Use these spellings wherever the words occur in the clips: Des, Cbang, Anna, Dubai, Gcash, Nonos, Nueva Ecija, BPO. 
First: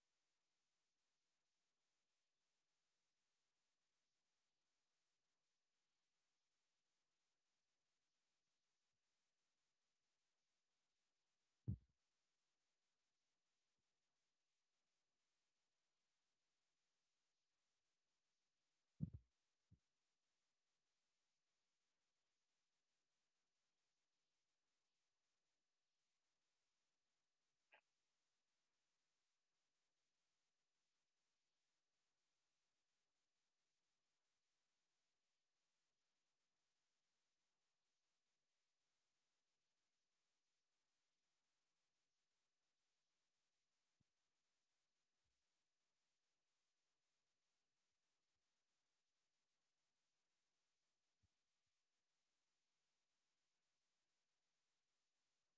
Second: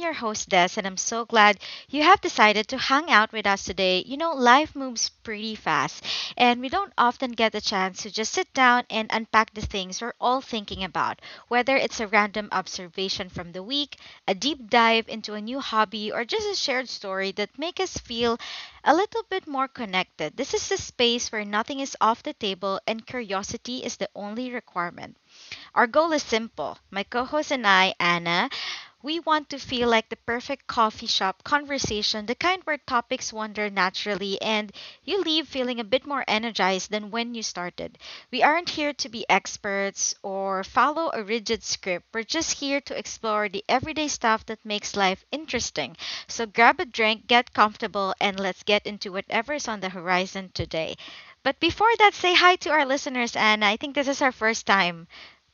your host, Des, and I'm so glad you have decided to hang out with us today. You know, life moves pretty fast, and we don't often get the chance to just sit down and unpack the things we're all thinking about, whether it's a random observation from the week, a deep dive into a new hobby, or just a shared story that make us feel a little bit more connected. This is the space where nothing is off the table and curiosity is the only requirement. Our goal is simple. My co host and I, Anna, we want to feel like the perfect coffee shop conversation, the kind where topics wander naturally and you leave feeling a bit more energized than when you started. We aren't here to be experts or follow a rigid script. We're just here to explore the everyday stuff that makes life interesting. So grab a drink, get comfortable, and let's get into whatever's on the horizon today. But before that, say hi to our listeners, Anna. I think this is our first time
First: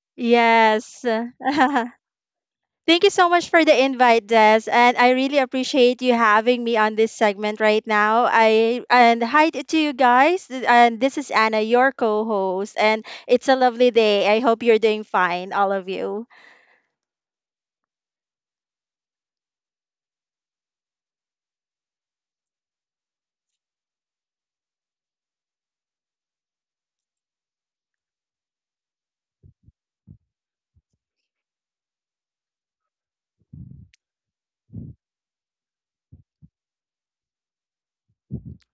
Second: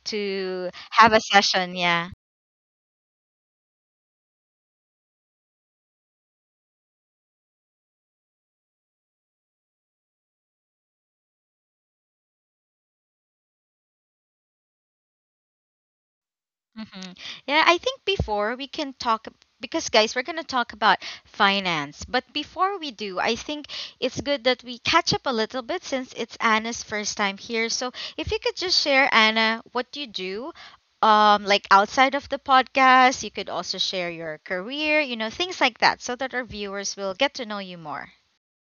to Yes. have a session. Yeah. Thank you so much for the invite, Des, and I really appreciate you having me on this segment right now. I and hi to you guys, and this is Anna, your co-host, and it's a lovely day. I hope you're doing fine, all of you. hmm Yeah, I think before we can talk, because guys, we're going to talk about finance. But before we do, I think it's good that we catch up a little bit since it's Anna's first time here. So if you could just share, Anna, what you do. Like outside of the podcast, you could also share your career, you know, things like that, so that our viewers will get to know you more.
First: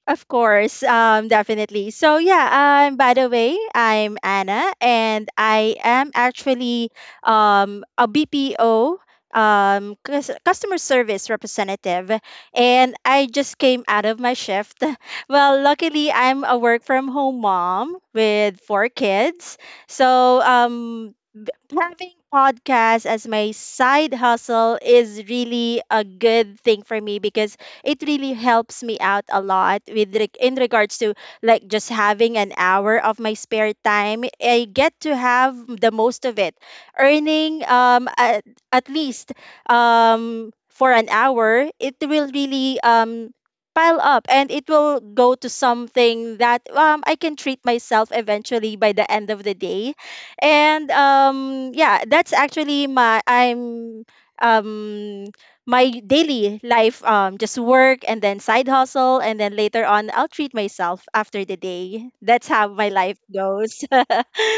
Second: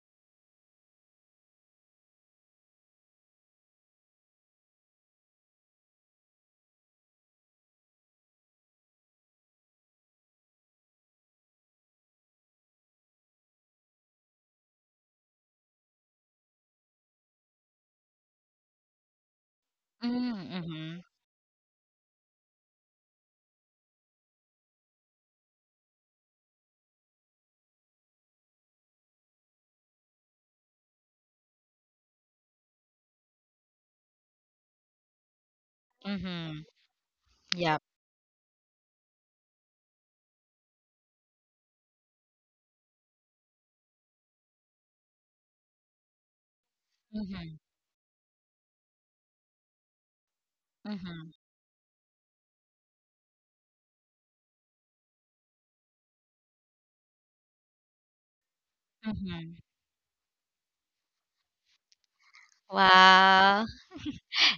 Of course, definitely. So yeah, by the way, I'm Anna, and I am actually a BPO customer service representative, and I just came out of my shift. Well, luckily, I'm a work from home mom with four kids, so Mm-hmm. Having podcast as my side hustle is really a good thing for me because it really helps me out a lot in regards to like just having an hour of my spare time. I get to have the most of it, Mm-hmm. earning Yep. At least for an hour. It will really pile up and it will go to something that I can Mm-hmm. treat myself eventually by the end of the day. And Mm-hmm. Yeah, that's actually my I'm um my daily life, just work and then side hustle, and then Mm-hmm. later on, I'll treat myself after the day. That's how my life Wow. goes.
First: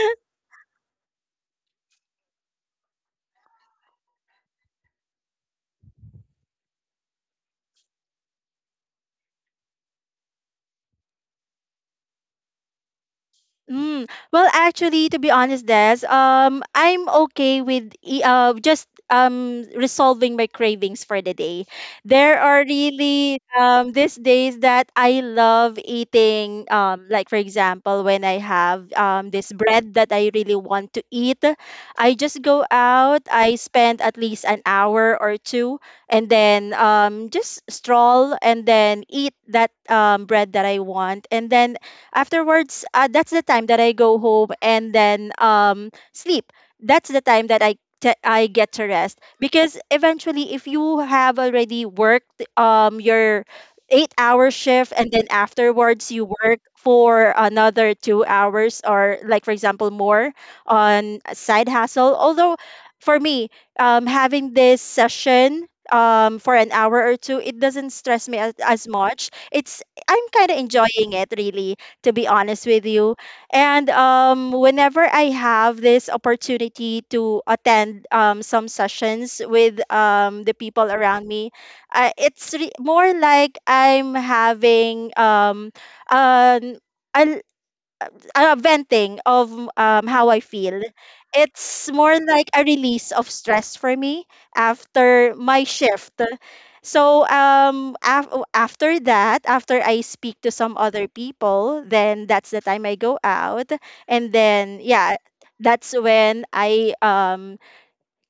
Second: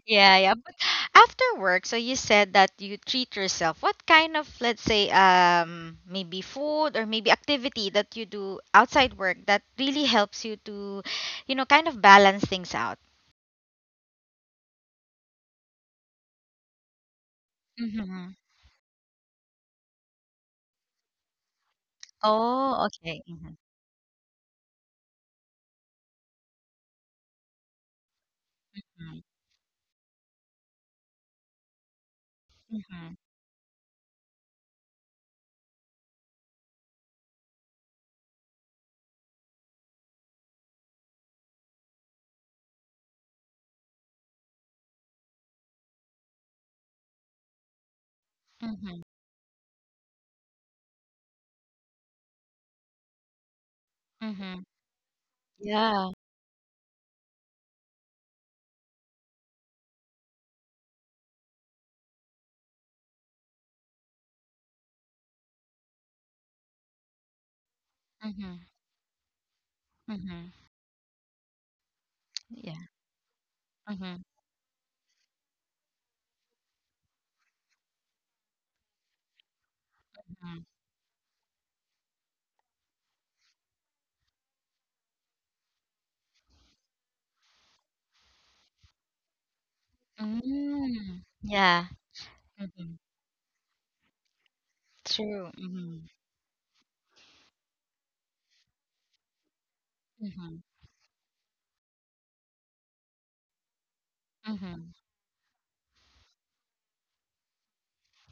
Yeah, yeah. But after work, so you said that you treat yourself. What kind of, let's say, maybe food or maybe activity that you do outside work that really helps you to, you know, kind of balance things out? Mm. Well, actually, to be honest, Des, I'm okay with Mm-hmm. Just resolving my cravings for the day. There are Oh, okay. really Mm-hmm. These days that I love eating. Like for example, when I have Right. This bread that I really want to eat, I just go Mm-hmm. out. I spend at least an hour or two, and then just stroll and then eat that bread that I want, and then afterwards, that's the time that I go home and then sleep. That's the time that I get to Mm-hmm. rest because eventually, if you have already worked your 8 hour Mm-hmm. shift and then Yeah. afterwards you work for another 2 hours or, like, for example, more on a side hustle. Although, for me, having this session for an hour or two, it doesn't stress me as, Mm-hmm. as much. It's I'm kind Mm-hmm. of enjoying it really, to be honest Yeah. with you. And Mm-hmm. Whenever I have this opportunity to attend some sessions with the Mm-hmm. people around me, more like I'm having an, a venting of how I feel. Mm-hmm. Yeah. It's more like a Mm-hmm. release of stress for me after True. my Mm-hmm. shift. So after that, after I speak to Mm-hmm. some other people, then that's the time I go out, and then Mm-hmm. yeah, that's when I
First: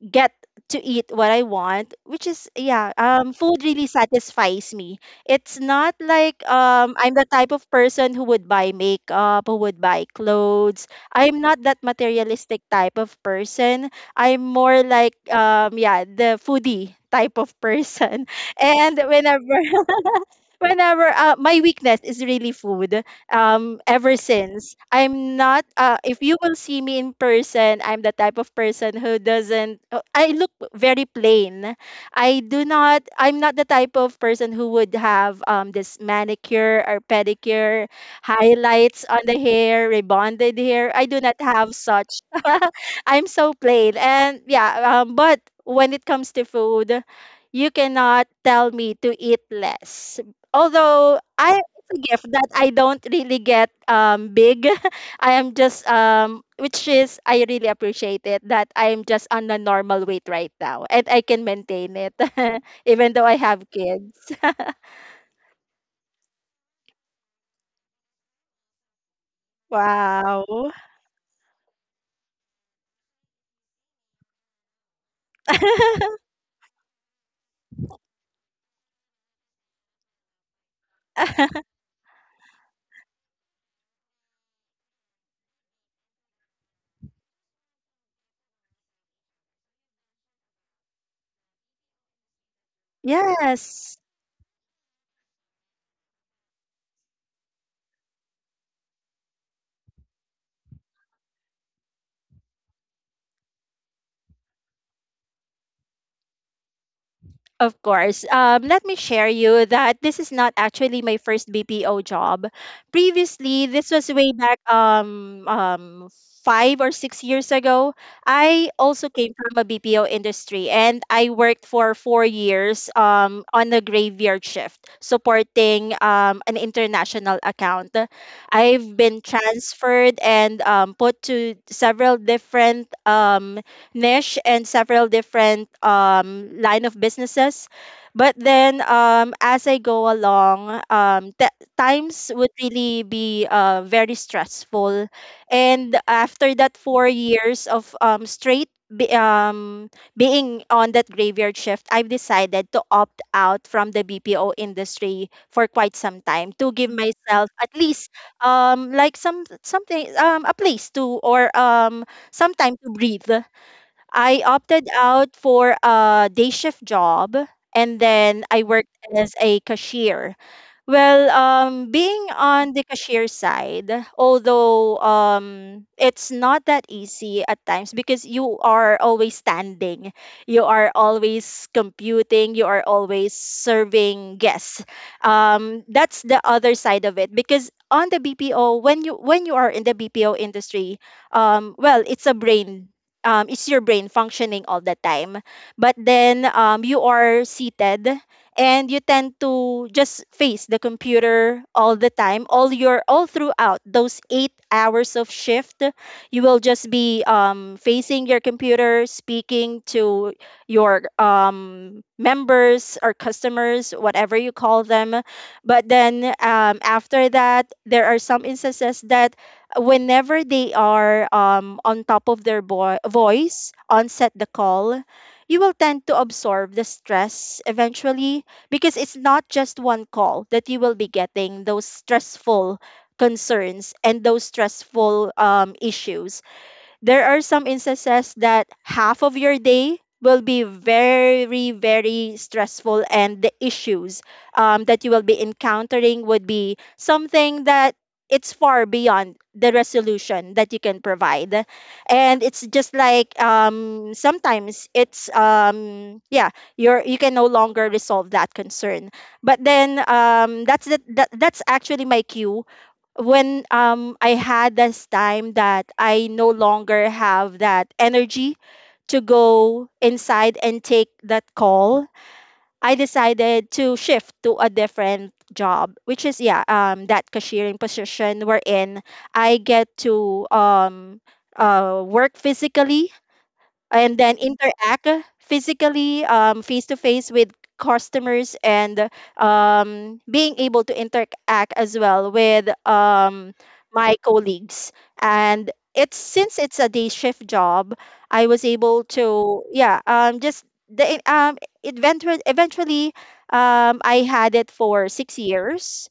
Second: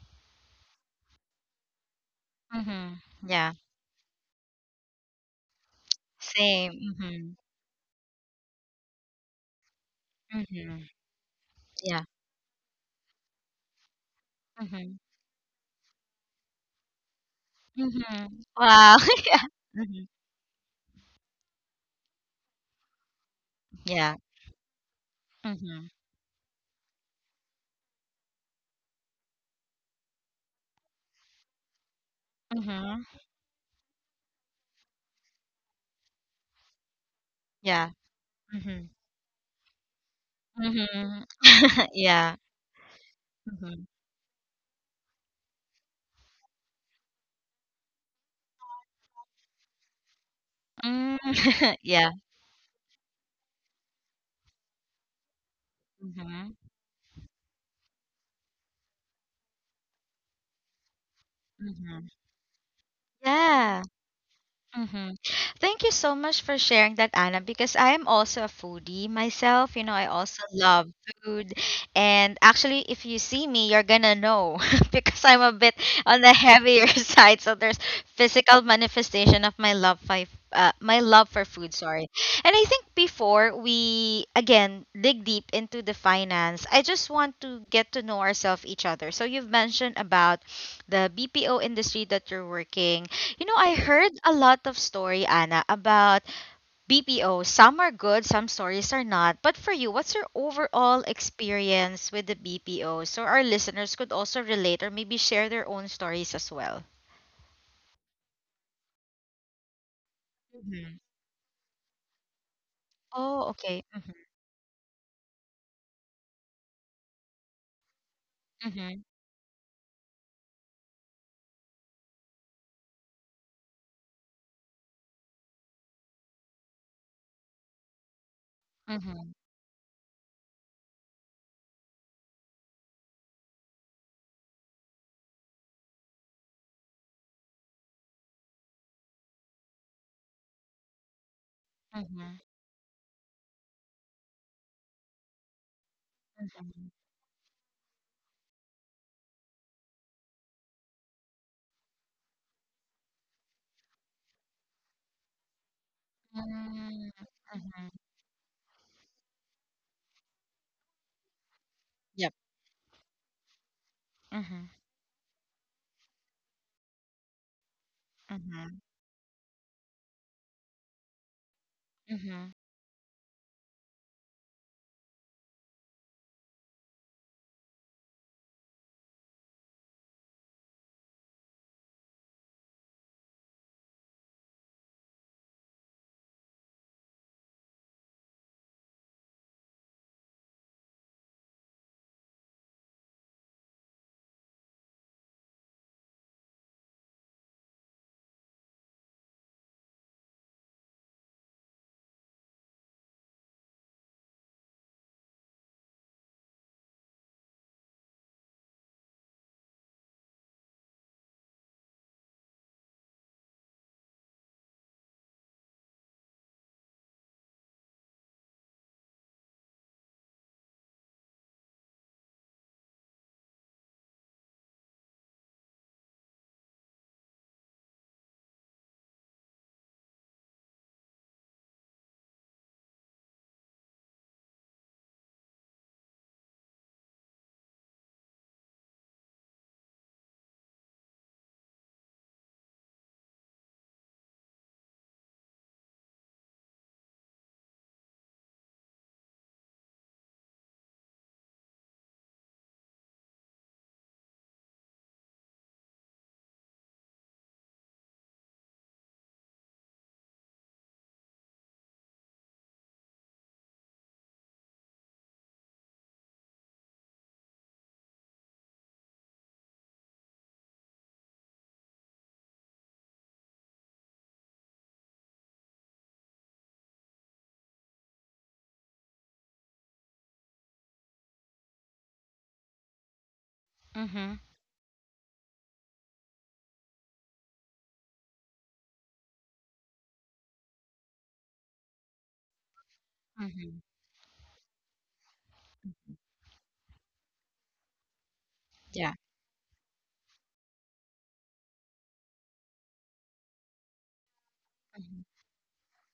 get to eat what I want, which is yeah, Mm-hmm. Yeah. food really satisfies me. It's not like Same. I'm the Mm-hmm. type of person who would buy makeup, who would buy Mm-hmm. clothes. I'm not that Yeah. materialistic type of person. I'm more Mhm. like yeah, the foodie type of person. Mhm. Wow. And whenever my weakness is really food ever Yeah. since. I'm not Mhm. uh, if you will see me in person, I'm the type of person who doesn't I look very plain. I'm not the type of person who would have this manicure or pedicure, Yeah. Mhm. Mhm. Yeah. Mhm. highlights on the hair, rebonded hair. I do Mhm. not have such. Yeah. I'm so Mhm. plain and yeah, but when it comes to food, you cannot tell me to eat less. Mm. Although I, it's a Yeah. gift that I don't really get big. I am just um, Mhm. which is I really appreciate it that I'm just on a normal weight right now and I can maintain Mhm. it even though I have Yeah. kids. Mm-hmm. Thank you so much for sharing that, Anna, because I am also a foodie myself. You know, I also Wow. love food. And actually, if you see me, you're gonna know because I'm a bit on the heavier side. So there's physical manifestation of my love for food, sorry. And I think before we again dig deep into the finance, I just want to get to know ourselves each other. So you've mentioned about the BPO industry that you're working, you know, I Yes. heard a lot of story, Anna, about BPO. Some are good, some stories are not. But for you, what's your overall experience with the BPO? So our listeners could also relate or maybe share their own stories as well. Of course. Let me share you that this is not hmm actually my first BPO job. Oh, Previously, okay. this Mm-hmm. was way back 5 or 6 years ago. I Mm-hmm. also came from a BPO industry and I worked for 4 years on a graveyard shift supporting an international account. I've been Mm-hmm. transferred and put to several different niche and several different line of businesses. But then as I go along, times would really be very stressful. And after that Mm-hmm. 4 years of being on that graveyard shift, I've decided to opt out from the BPO industry for quite some time to give Mm-hmm. myself at Mm-hmm. least like something, a place to, or Yep. some time to breathe. I Mm-hmm. opted out for a day shift job and then I Mm-hmm. worked as a cashier. Well, being Mm-hmm. on the cashier side, although it's not that easy at times because you are always standing, you are always computing, you are always serving guests. That's the other side of it because on the BPO, when you are in the BPO industry, well, it's your brain functioning all the time. But then you are seated and you tend to just face the computer all the time, all your all throughout those 8 hours of shift. You will just be facing your computer, speaking to your members or customers, whatever you call them. But then after that, there are some instances that whenever they are on top of their voice on set the call, you will tend to absorb the stress eventually because it's not just one call that you will be getting those stressful concerns and those stressful issues. There are some instances that half of your day will be very, very stressful, and the issues that you will be encountering would be something that it's far beyond the resolution that you can provide, and it's just like sometimes it's um, yeah, you're, you can no longer resolve that concern. But then that's the, that that's actually my cue. When I had this time that I no longer have that energy to go inside and take that call, I decided to shift to a different job, which is yeah, that cashiering position wherein I get to work physically and Mm-hmm. then interact physically, face to face with customers, and being able to interact as well with Mm-hmm. my colleagues. And it's, since it's a day shift job, I was able Yeah. to yeah, the um, eventually, I had it for hmm 6 years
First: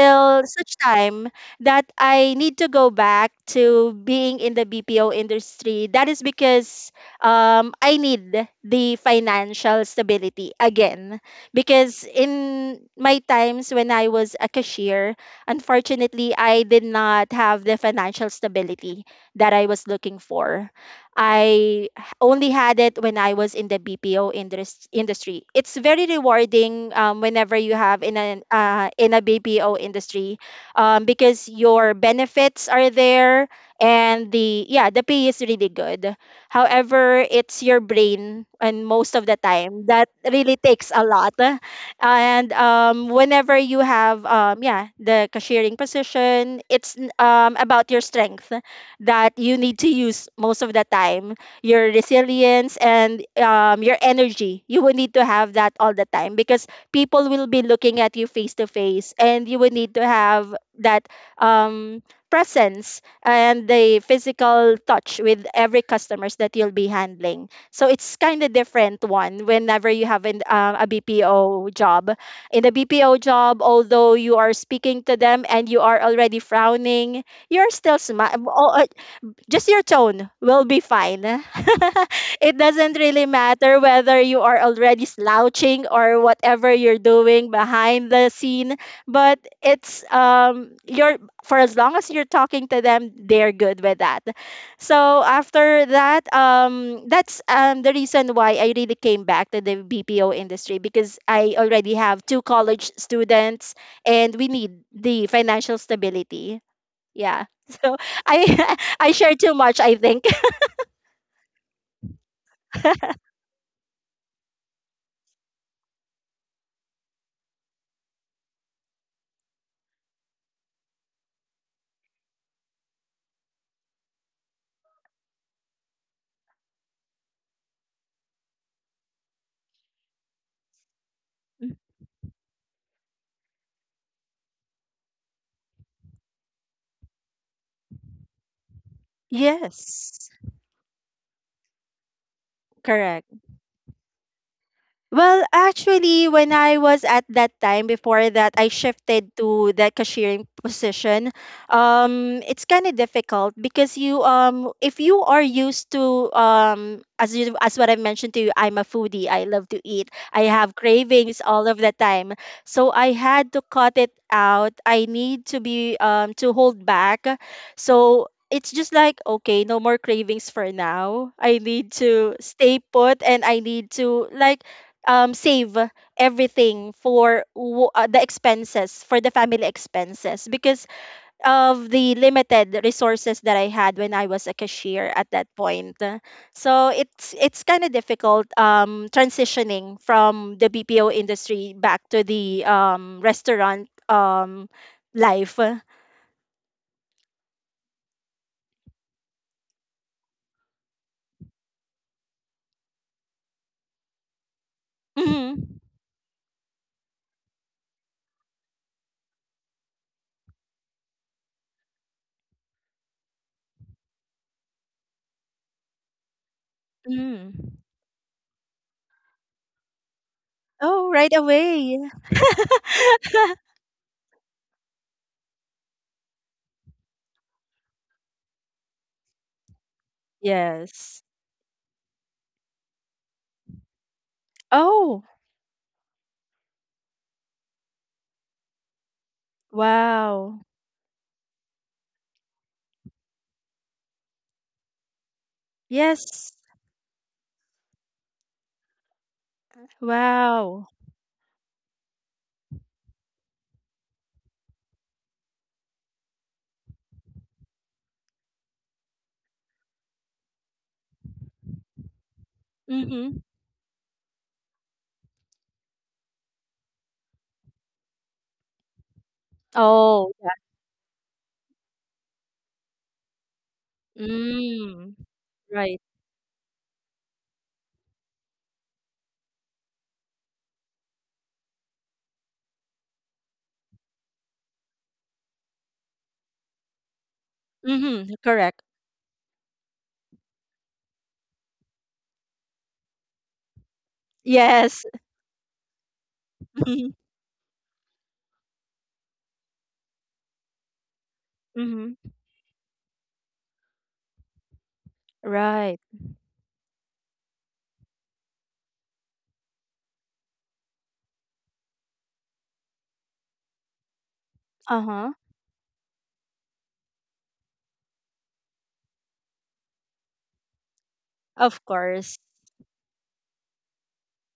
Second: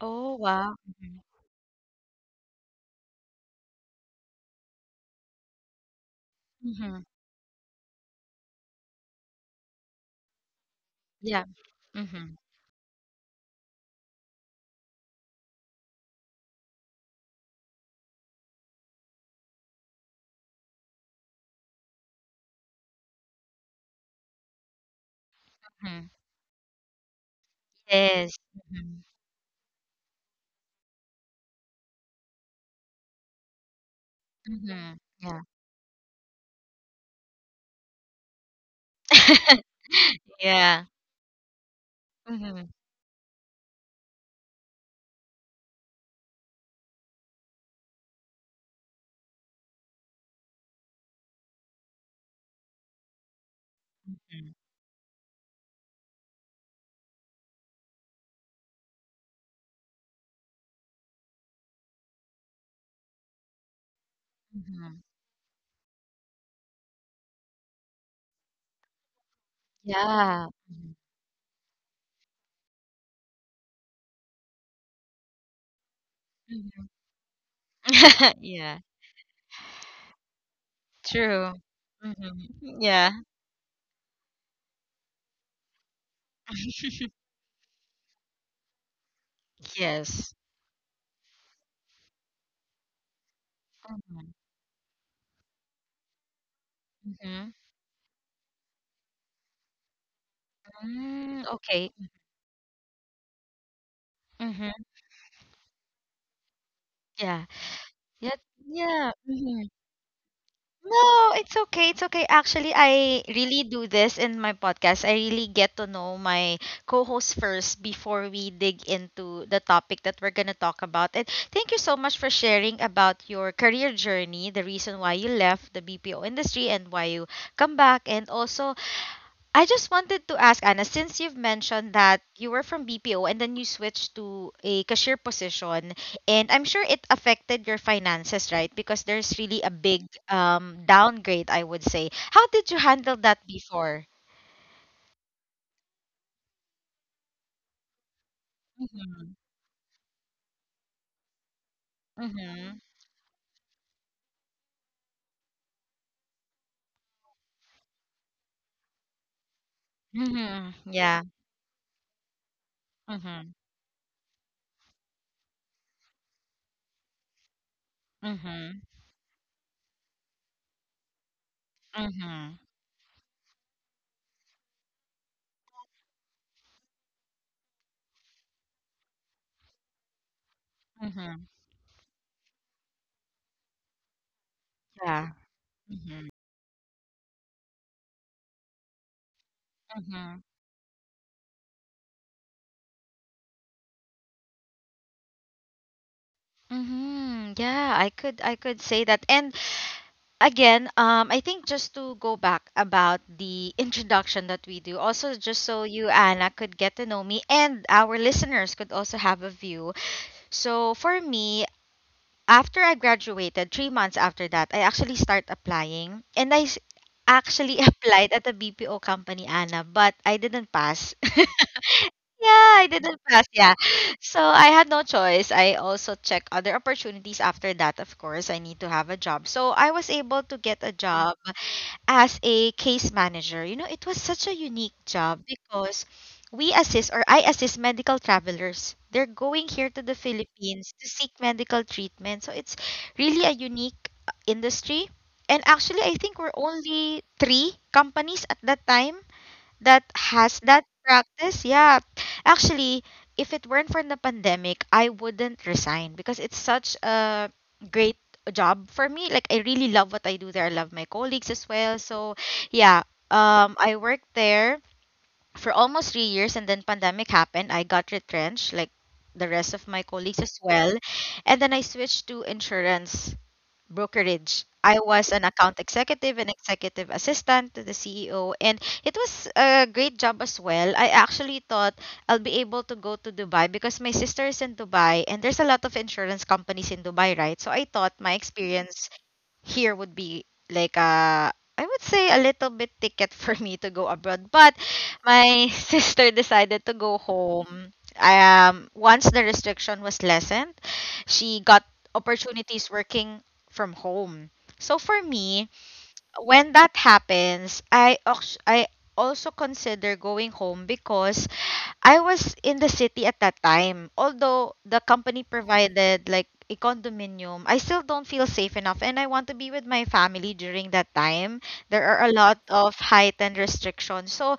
Oh, wow. such Mm-hmm. time that I need to go back to being in the BPO industry. That is because Mm-hmm. I need the financial stability again. Yeah. Because Mm-hmm. in my times when I was a cashier, unfortunately, I did not have the financial stability that I was looking for. I h- only had it when I was in the BPO industry. It's Mm-hmm. very rewarding whenever you have in Yes. an Mm-hmm. in a BPO industry because your benefits are there, and the yeah Mhm. the pay Yeah. is really good. However, it's your brain, and most of the time that really Yeah. takes a lot. And Mhm. Whenever you have yeah the cashiering position, it's about your strength that you need to use most of the time, your resilience and your Mhm. energy. You will need to have that all the time because people will be looking at you face to face, and you will need to have that um, presence and the physical Mhm. touch with every customers that you'll be handling. So it's kind of different one whenever you have Yeah. A Mhm. BPO job. In a BPO job, although you are speaking to them and you are already Mhm. frowning, you're still smiling, Yeah. just your tone will be fine. True. Mhm. It doesn't Yeah. really matter whether you are already slouching or whatever you're doing behind the scene, but it's Yes. You're for as long as you're talking to them, they're good with that. Mhm. So after that, that's Mhm. The reason why I really came back to the BPO industry because Mm, I okay. already have two college students and we need Mhm. the financial stability. Yeah. Yeah. So Yeah. I Yeah. I share too Mhm. much, I think. No, it's okay. It's okay. Actually, I really do this in my podcast. I really get to know my co-host first before we dig into the topic that we're going to talk about. And thank you so much for sharing about your career journey, the reason why you left the BPO industry and why you come back, and also I just wanted to ask Anna, since you've mentioned that you were from BPO and then you switched to a cashier position, and I'm sure it affected your finances, right? Because there's really a big Yes. Downgrade, I would say. How did you handle that before? Well, actually, when I was at that time, before that, I Mm-hmm. shifted to that cashiering position. It's Mm-hmm. kind of difficult because if you are used to, as what I mentioned to you, I'm a foodie. I love to eat. I Mm-hmm. have Yeah. cravings all of the time. So I Mm-hmm. had to cut it out. I need to be, to hold back. So it's Mm-hmm. just like okay, no more cravings for now. I need to Mm-hmm. stay put and I need to like save everything for the family expenses because Mm-hmm. of the limited resources that I had when I was a cashier Yeah. at that point. Mm-hmm. So it's kind of difficult transitioning Mm-hmm. from the BPO industry back to the restaurant life. Mm-hmm. Yeah, I could say that. And again, I think just to go back about the introduction that we do, also just so Mhm. you, Anna, could get to know me and our listeners could also have a view. So for me, after I graduated, 3 months after that, I actually start applying. And Mm. actually applied at a BPO company, Anna, but I didn't Oh, pass. right away. Yeah, I didn't pass. Yeah. So I had no choice. I also checked other opportunities after that. Of course, I need to have a job. So I was able to get a Yes. job as a case manager. You know, it was such a unique Oh, job because we assist or I assist medical travelers. They're going here to the wow. Philippines to seek medical treatment. So it's really a unique industry. And actually, I think we're Yes. only three companies at that time that has that Wow. practice. Yeah. Actually, if it weren't for the pandemic, I wouldn't resign because it's such a great job for me. Like I really love what I do there. I love my colleagues as well. So, yeah, Mm-hmm. I worked there for almost 3 years and then pandemic happened. I got retrenched like the rest of my Oh, colleagues as well. And then I switched to insurance brokerage. I mm. was an account Right. executive and executive assistant to the CEO, and it was a great job as well. I actually thought I'll be able to go to Dubai because my sister is in Dubai, and there's a lot of insurance companies in Dubai, right? So I thought my Mm-hmm. Correct. experience here would be like a, I would say, a little bit ticket for me to go abroad. But Yes. my sister decided to Mm-hmm. go home. Once the restriction was lessened, she got Mm-hmm. opportunities working from home. So for me, Right. when that happens, I also consider going home because I was in the city at that time. Although the Uh-huh. company provided like a condominium, I still don't feel safe enough and I want to be with my family during that time. Of There are a course. lot of heightened restrictions. So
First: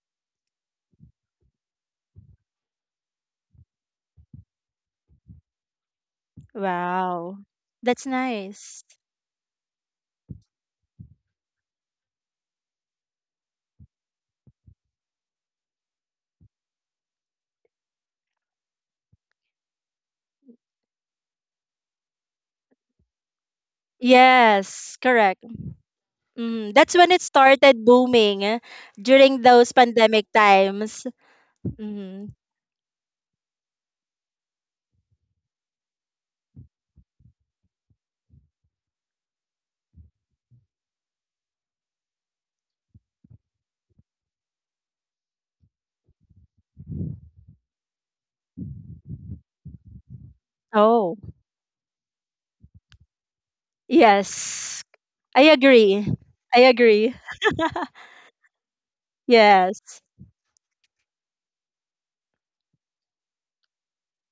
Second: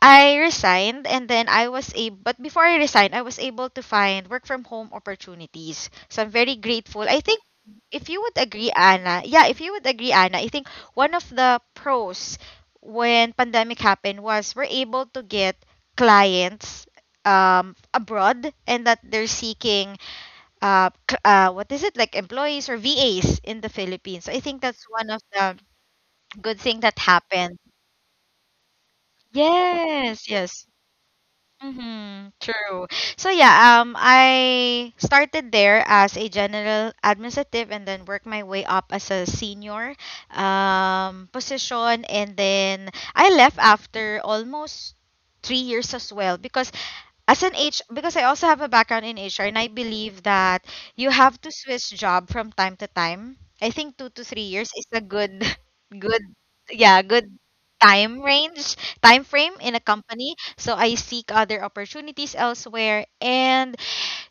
I resigned and then I was able, but before I resigned, I was able to find work from home opportunities. So I'm very grateful. I Wow. think That's if you would agree, nice. Anna, yeah, if you would agree, Anna, I think one of the pros when pandemic happened was we're able to get clients abroad and that they're seeking what is it like employees or VAs in the Philippines. I think that's Yes, one of correct. the good Mm. thing That's that when it happened. started booming eh, during those pandemic Yes, yes. times. Mm. Mm-hmm, true. So yeah, I started there as a general administrative and then worked my way up as a senior position and then I left after almost 3 years as well because as an H because I also have a background in HR and I believe that you Oh, have to switch job from time to time. I think 2 to 3 years yes. is a good I agree. good I yeah, agree. good time range, time frame in a Yes. company. So I seek other opportunities elsewhere and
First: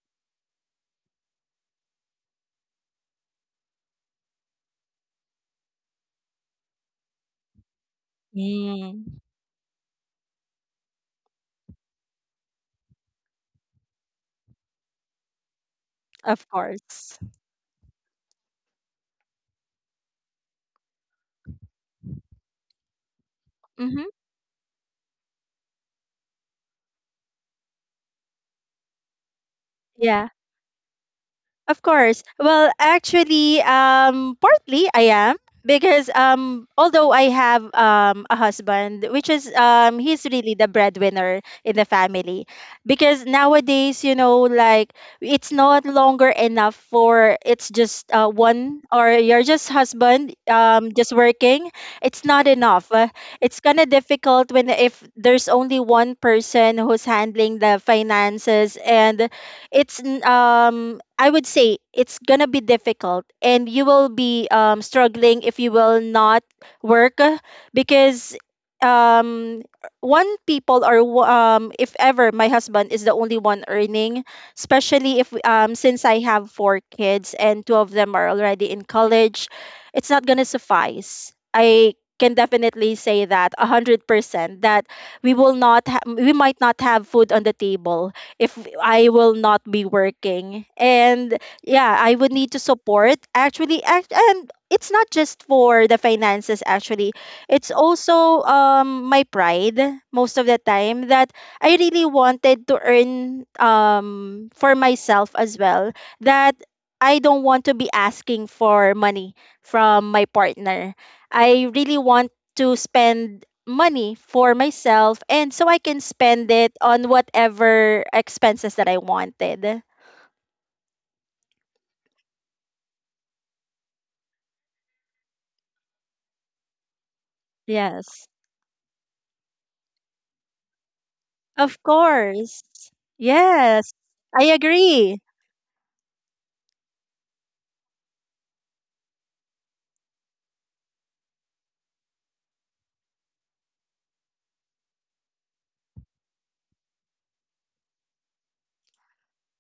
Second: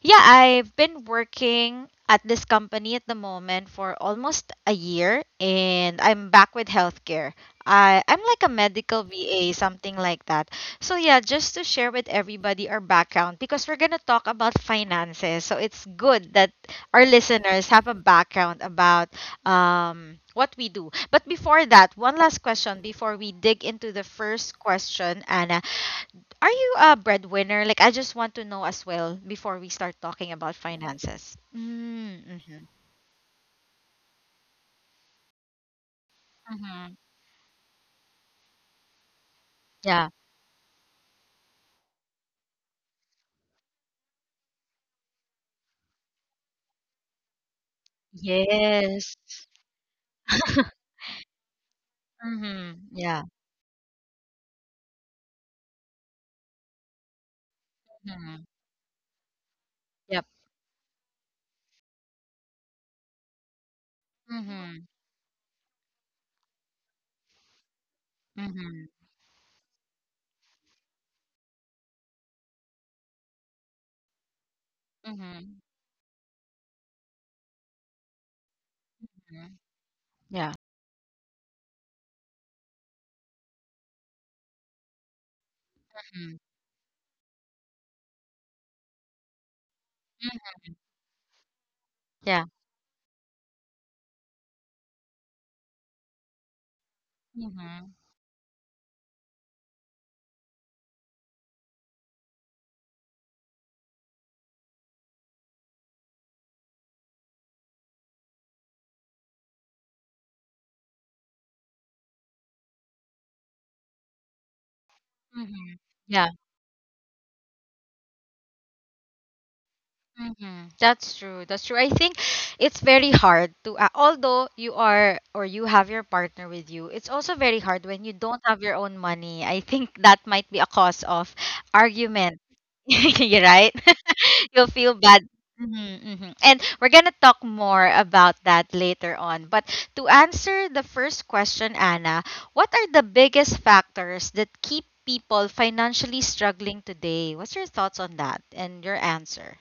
yeah, I've been working at this company at the moment for almost a year and I'm back with healthcare. I'm like a medical Mm. VA, something like that. So, yeah, just to share with everybody our background because we're going to talk about finances. So, it's good Of that our course. listeners have a background about what we do. But before that, one last question before we dig into the Mm-hmm. first question, Anna. Are you a breadwinner? Like, I just want to know as well before we start Yeah. talking about finances. Of course. Mm-hmm. Well, actually, partly I am because Mm-hmm. although I have a husband, which is Yeah. he's really the breadwinner in the family, because nowadays, you know, like it's not longer enough for it's just one or Yes. you're just husband just working. It's not Mm-hmm. enough. Yeah. It's kind of difficult when if there's only one person who's handling the Mm-hmm. finances, and Yep. I would say it's gonna be difficult, and you will be Mm-hmm. struggling if you will not work because Mm-hmm. um one people or w- if ever my husband is the only one earning, especially if Mm-hmm. Since I have four kids and two of them are already in college, it's not going to Yeah. suffice. I can definitely say that 100% that we Mm-hmm. might not have food on the table if I will not be working. And yeah, I would Yeah. need to support actually act and it's not just for the finances actually. It's Mm-hmm. also my pride most of the time that I really wanted to earn for myself as well, that I don't want to be asking for money from my partner. I really want to spend money for myself, and so Mm-hmm. I can Yeah. spend it on whatever expenses that I wanted. That's true. That's true. I think it's very hard to, although you are or you have your partner with you, it's also very hard when you Yes. don't have your own money. I think that might be a cause of Of argument. course. You're right. Yes. I You'll feel bad. agree. And we're going to talk more about that later on. But to answer the first question, Anna, what are the biggest factors that keep people financially struggling today? What's your thoughts on that and your answer?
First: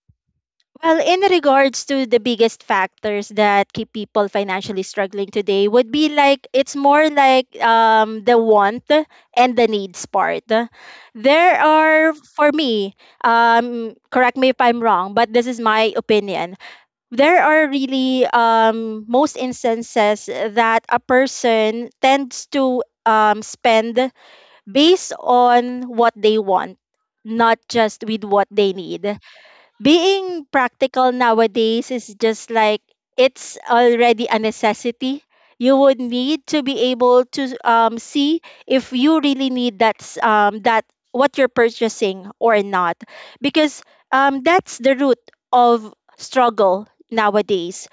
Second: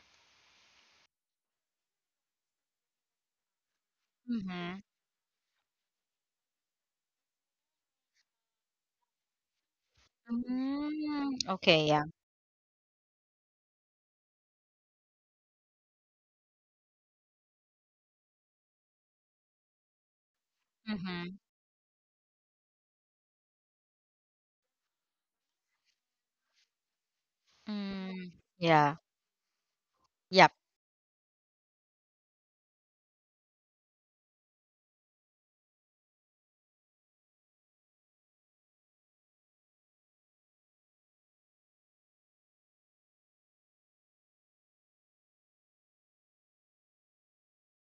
Well, in regards to the biggest factors that keep people Mhm. financially struggling today, would be like it's more like the want and the needs part. Mm, There okay, yeah. are for me, correct me if I'm wrong, but this is my opinion. There are really most instances that a Mhm. person tends to spend based on what they want, not just with Mm, what they yeah. need. Being Yep. practical nowadays is just like it's already a necessity. You would need to be able to see if you really need that what you're purchasing or not, because that's the root of struggle nowadays,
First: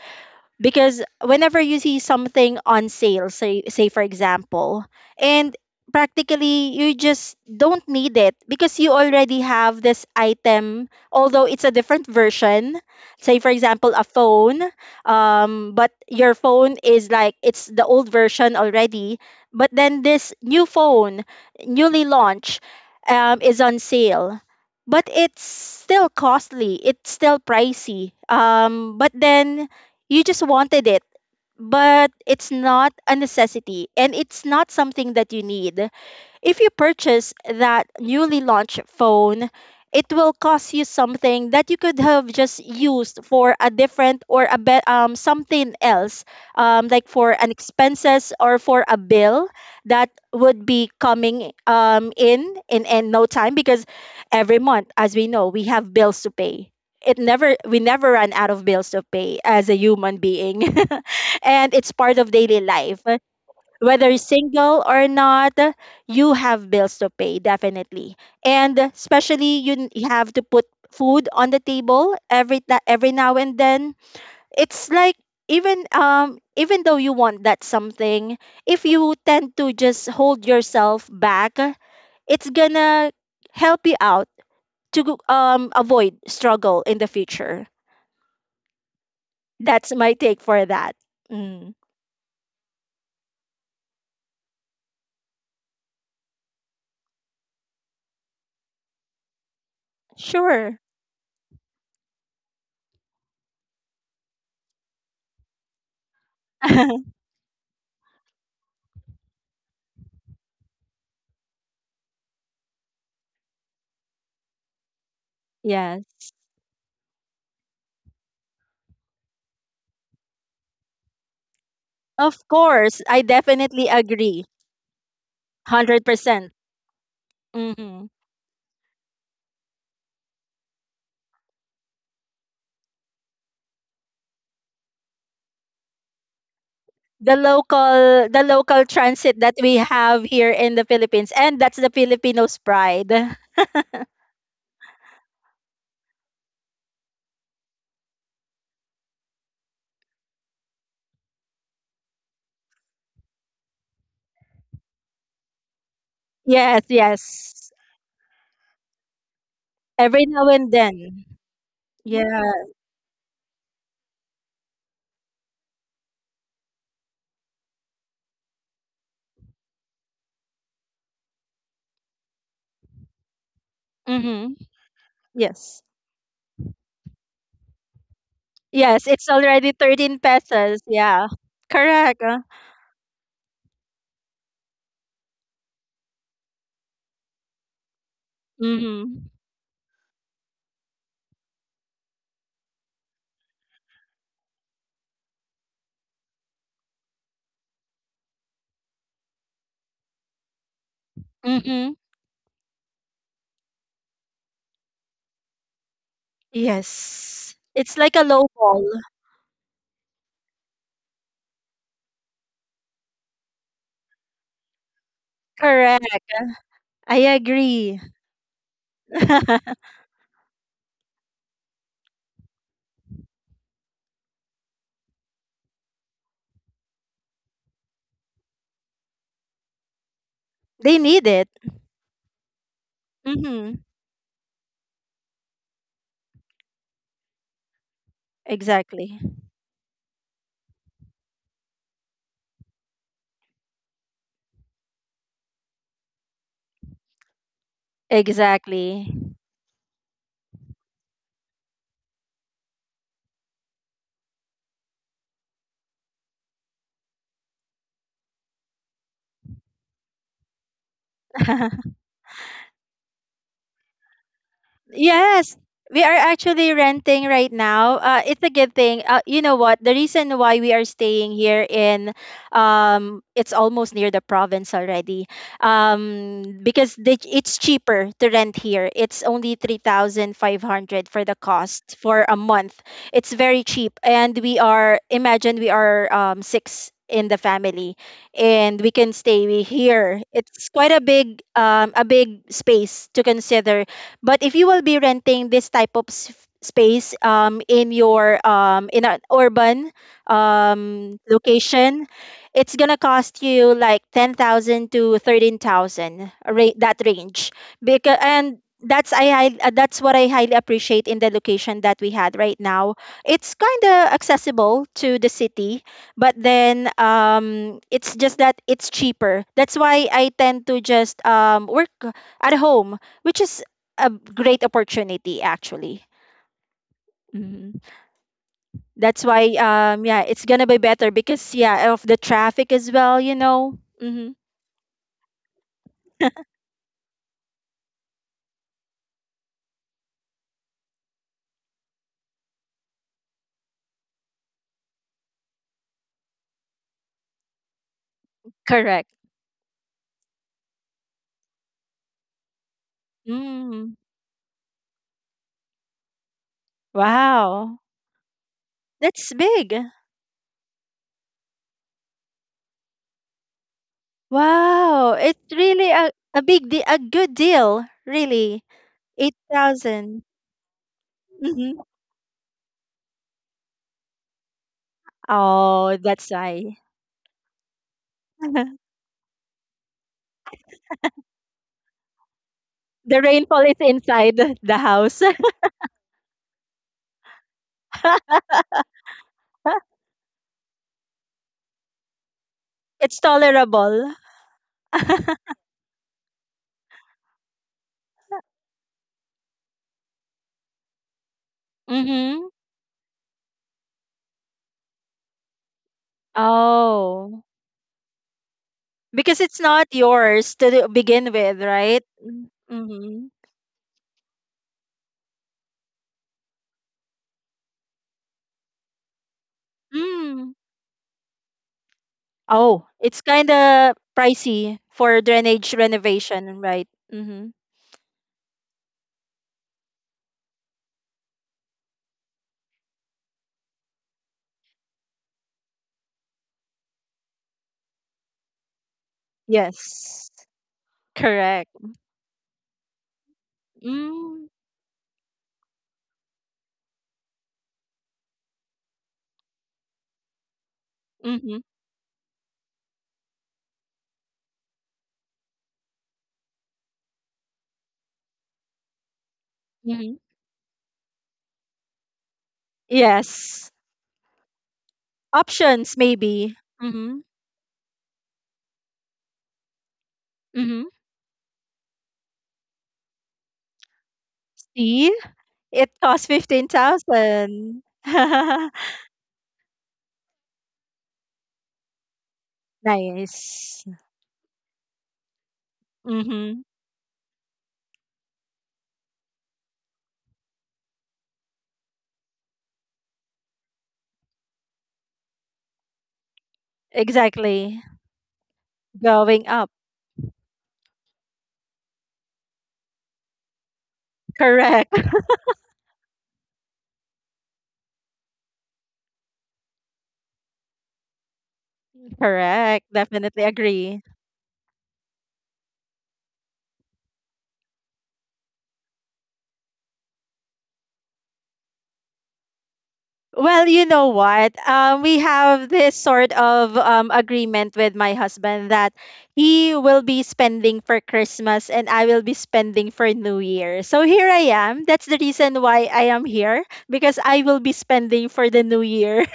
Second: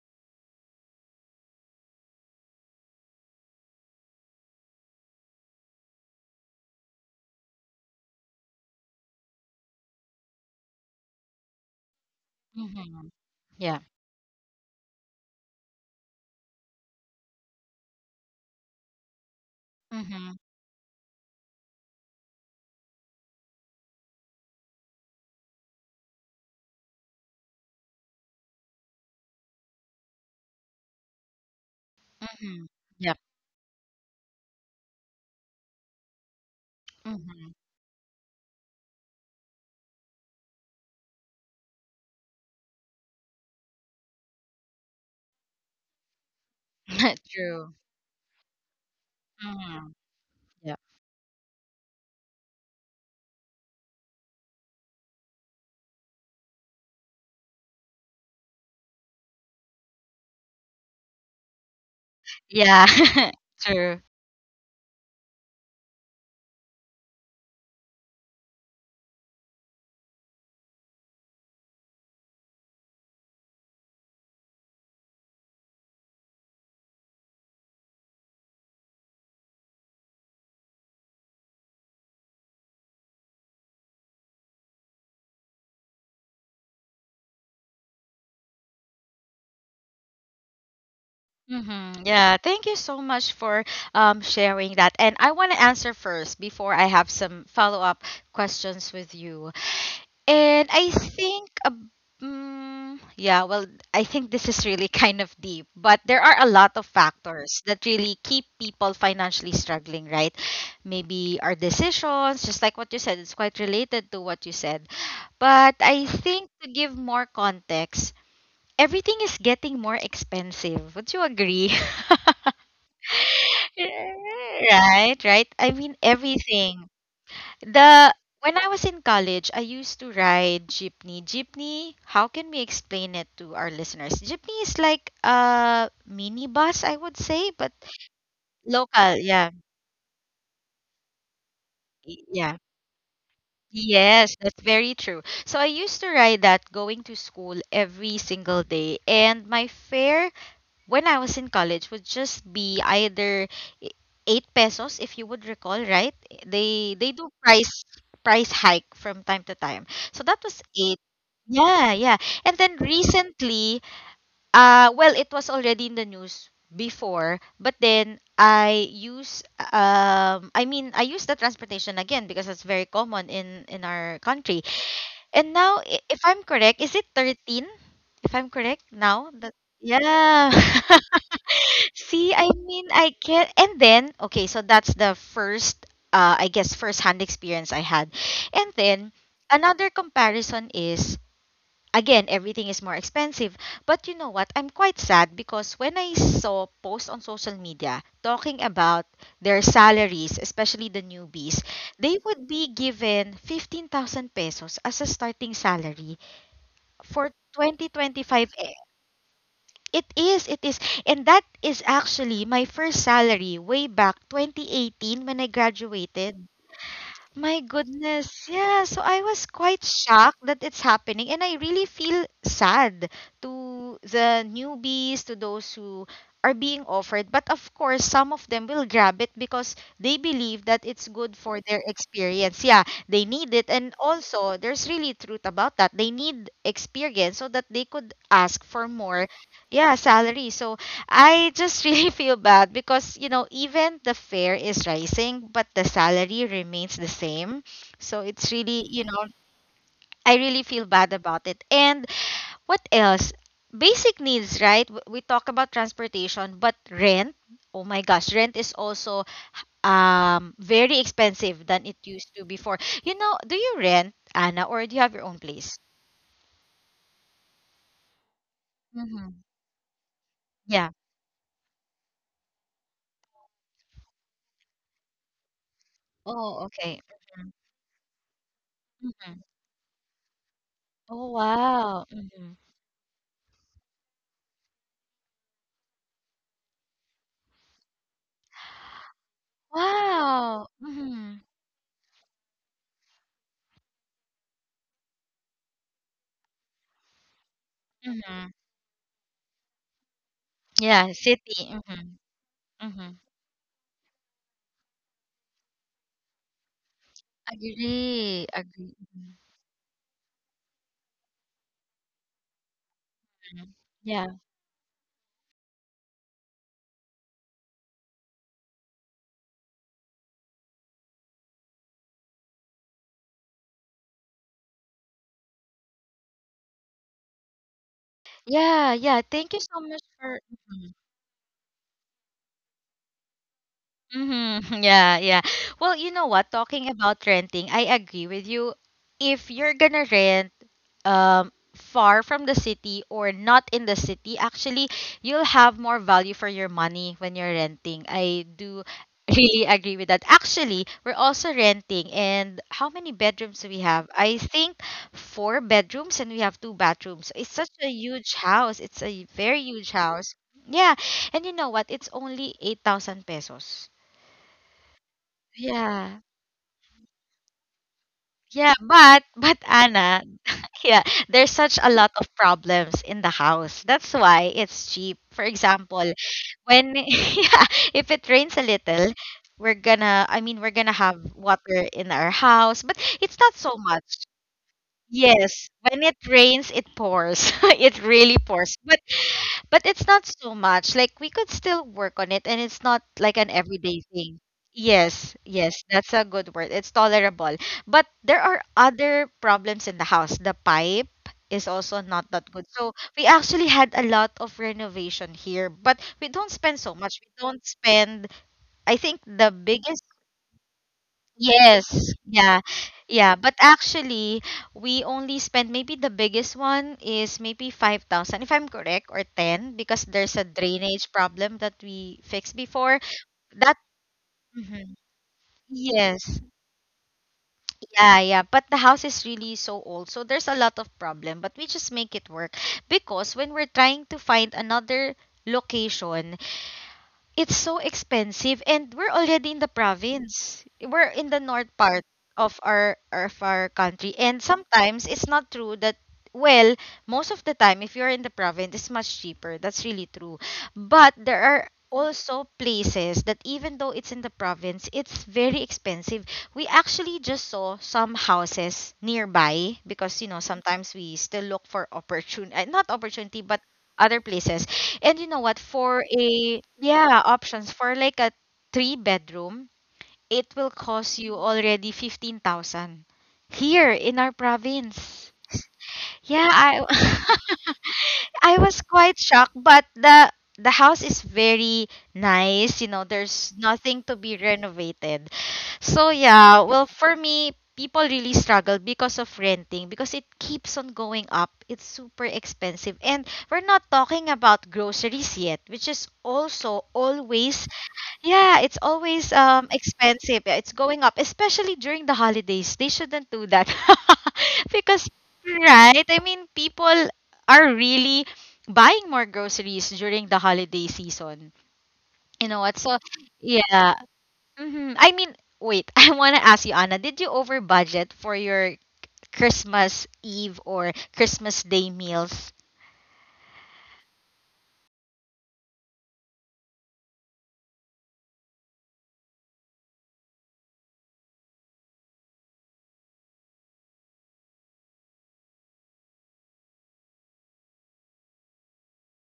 because whenever you see something on sale, say for example, and practically you just don't need it because you already have this item, although it's a different version. Mhm. Say for Yeah. example a phone, but your phone is like it's the old version already, but then this Mhm. new phone newly launched, is on sale, but it's still costly, it's still pricey, but then you just wanted it, but it's Mhm. not a Yep. necessity, and it's not something that you need. If you purchase Mhm. that newly launched phone, it will cost you something that you could have just used for a different or something else, like for an True. expenses or for a bill Mhm. that would Yep. be coming in no time, because every month, as we know, we have bills to pay. It never We never run out of bills to pay as a human being. And it's part of daily Yeah. life, True. whether single or not, you have bills to pay, definitely. And especially you have to put food on the table every now and then. It's like even though you want that something, if you tend to just hold yourself back, it's gonna help you out to avoid struggle in the future. That's my take for that. Mm, Mm-hmm. Yeah, thank you so much for sharing that. And I want to answer first before I have some follow-up questions with you. And sure. I think, yeah, well, I think this is really kind of deep, but there are a lot of factors that really keep people financially struggling, right? Maybe our decisions, just like what you said, it's quite related to what you said. But Yes. I think to give more context, everything is getting more expensive. Would you agree? Of course, I definitely agree. Right, right. I mean, 100%. everything. Mhm. The When I was in college, I used to ride jeepney. Jeepney, how can we explain it to our listeners? Jeepney is like a mini bus, I would The say, but local the local local. transit that Yeah, we have here in the Philippines, and that's the Filipinos yeah. pride. Yes, that's very true. So I used to ride that going to school every single day, and my fare when I was in college would just be either i- eight pesos, if you would recall, right? They Yes, do price yes. price hike from time to time. So that Every was now eight. and then. Yeah, yeah. And Yeah. then recently, well, it was already in the news before, but then I use the transportation again because it's very common in our Mhm. country. And now, Yes. If I'm correct, is it 13? If I'm correct Yes, it's now, that already 13 yeah. pesos. Yeah. Correct. See, I mean, I can. And then, okay, so that's the first, I guess, first hand experience I had. And then Mhm. another comparison is, again, everything is more expensive, but you know what, I'm quite sad because when I saw posts on social media talking about their salaries, especially the newbies, Mhm. they would be given 15,000 pesos as a starting salary for Yes. It's like a 2025. Eh, low ball. it is and that is actually my first salary way back 2018 when I Correct. graduated. I My agree. goodness. Yeah, so I was quite shocked that it's happening and I really feel sad to the newbies, to those who are being offered. But of course, some of them will grab it because they believe that it's They good for need it. their experience. Yeah, they need it and Mhm. also there's really truth about that. They need experience so that they could ask for more, Exactly. yeah, salary. So I just really feel bad because, you know, even the fare is rising, but the salary remains the same. So it's really. Exactly. I really feel bad about it. And what else? Basic needs, right? We talk about transportation, but rent, oh my gosh, rent is also very expensive than it used to before. You know, do you rent, Anna, or do you have your own Yes, place? we are actually renting right now. It's a good thing. Mm-hmm. You know what? The reason why we are Yeah. staying here in, it's almost near the province already. Oh, Because okay. Mhm. it's cheaper to rent here. It's Mhm. only 3,500 for Oh, the cost wow. for a Mm-hmm. month. It's very cheap. And we are, imagine we are six in the family, and we can stay here. Wow! It's quite Mhm, a big space to consider, but if you will be renting this type of space in your mhm. In an urban Yeah, city, location, mhm, it's gonna mhm. cost you like 10,000 to 13,000 that range. Because Agree, and agree, that's I, hi- that's what I highly appreciate in the location that we had right now. It's mhm. kind of Yeah. accessible to the city, but then it's just that it's cheaper. That's why I tend to just work at home, which is a great opportunity actually, Yeah, yeah, that's why thank you so much yeah for it's gonna be mhm, better because yeah of the traffic as well, you know. Mm-hmm. mhm, yeah, yeah. Well, you know what, talking about renting, I agree with you. If you're gonna rent, far from the city or not in the city, actually, you'll have more value for your money when you're renting. I do Correct. really agree with that. Actually, we're also renting, and how many bedrooms do we Mm. have? I think four bedrooms, and we have two bathrooms. It's such Wow, a huge house. It's a that's very big. huge house. Yeah, and you know what? It's only 8,000 pesos. Wow, it's really Yeah. a a good deal really. Yeah, but Anna, 8,000. yeah, there's such Mm-hmm. a lot of problems in the house. That's why it's cheap. For Oh, example, that's why. when yeah, if it rains a The little, we're gonna have water in our house, but it's not rainfall so is much. inside the house. Yes, when it rains, it pours. It really pours. But it's not so much. Like we could still work on it and it's not It's like an everyday tolerable. thing. Yes, yes, that's a good word. It's tolerable. But there are other problems in the house. The pipe is also not Mm-hmm. that good. So we actually had a lot of renovation here, but we don't spend so much. We Oh. don't spend, I think Because the it's not biggest, yours to begin with, right? yes, yeah, Mm-hmm. yeah. But actually, we only spend maybe the biggest one is maybe 5,000, if I'm correct, or 10, because there's a Mm. drainage problem that we fixed Oh, before. it's kind That, of pricey mhm. for drainage Yes, renovation, right? Mm-hmm. yeah, yeah. But the house is really so old, so there's a lot of problem, but we just make it work because when we're trying to find another location, it's so expensive and we're already in the Yes, province. We're in the correct. north part of our country and Mm. sometimes it's not true that, well, most of the time if you're in the province it's much cheaper. That's really true. But there Mm-hmm. are also places that even though it's in the province it's very expensive. We actually just saw some houses nearby Mm-hmm. because you know sometimes we still look for opportunity, not opportunity, but Yes, other places. And you know what? options For maybe. a, Mm-hmm. yeah, options for like a three bedroom, it will Mm-hmm. cost you already 15,000 here in our See, province. it costs Yeah, fifteen I thousand. I was quite shocked, but the house is very nice. You know, there's Nice. nothing to be renovated. So Mm-hmm. yeah, well for me, people really struggle because of renting because it keeps on going up. It's super expensive, and we're not talking about groceries yet, which is also always Exactly. yeah, it's always Going up. expensive. Yeah, it's going up, especially during the holidays. They shouldn't do that. Correct. Because, right? I mean, people are really buying more groceries during the holiday season. You know what? Correct. So, Definitely yeah. agree. I mean, wait, I want to ask you, Anna, did you over budget for your Christmas Eve or Christmas Day meals? Well, you know what? We have this sort of agreement with my husband that he will be spending for Christmas and I will be spending for New Year. So here I am. That's the reason why I am here, because I will be spending for the New Year,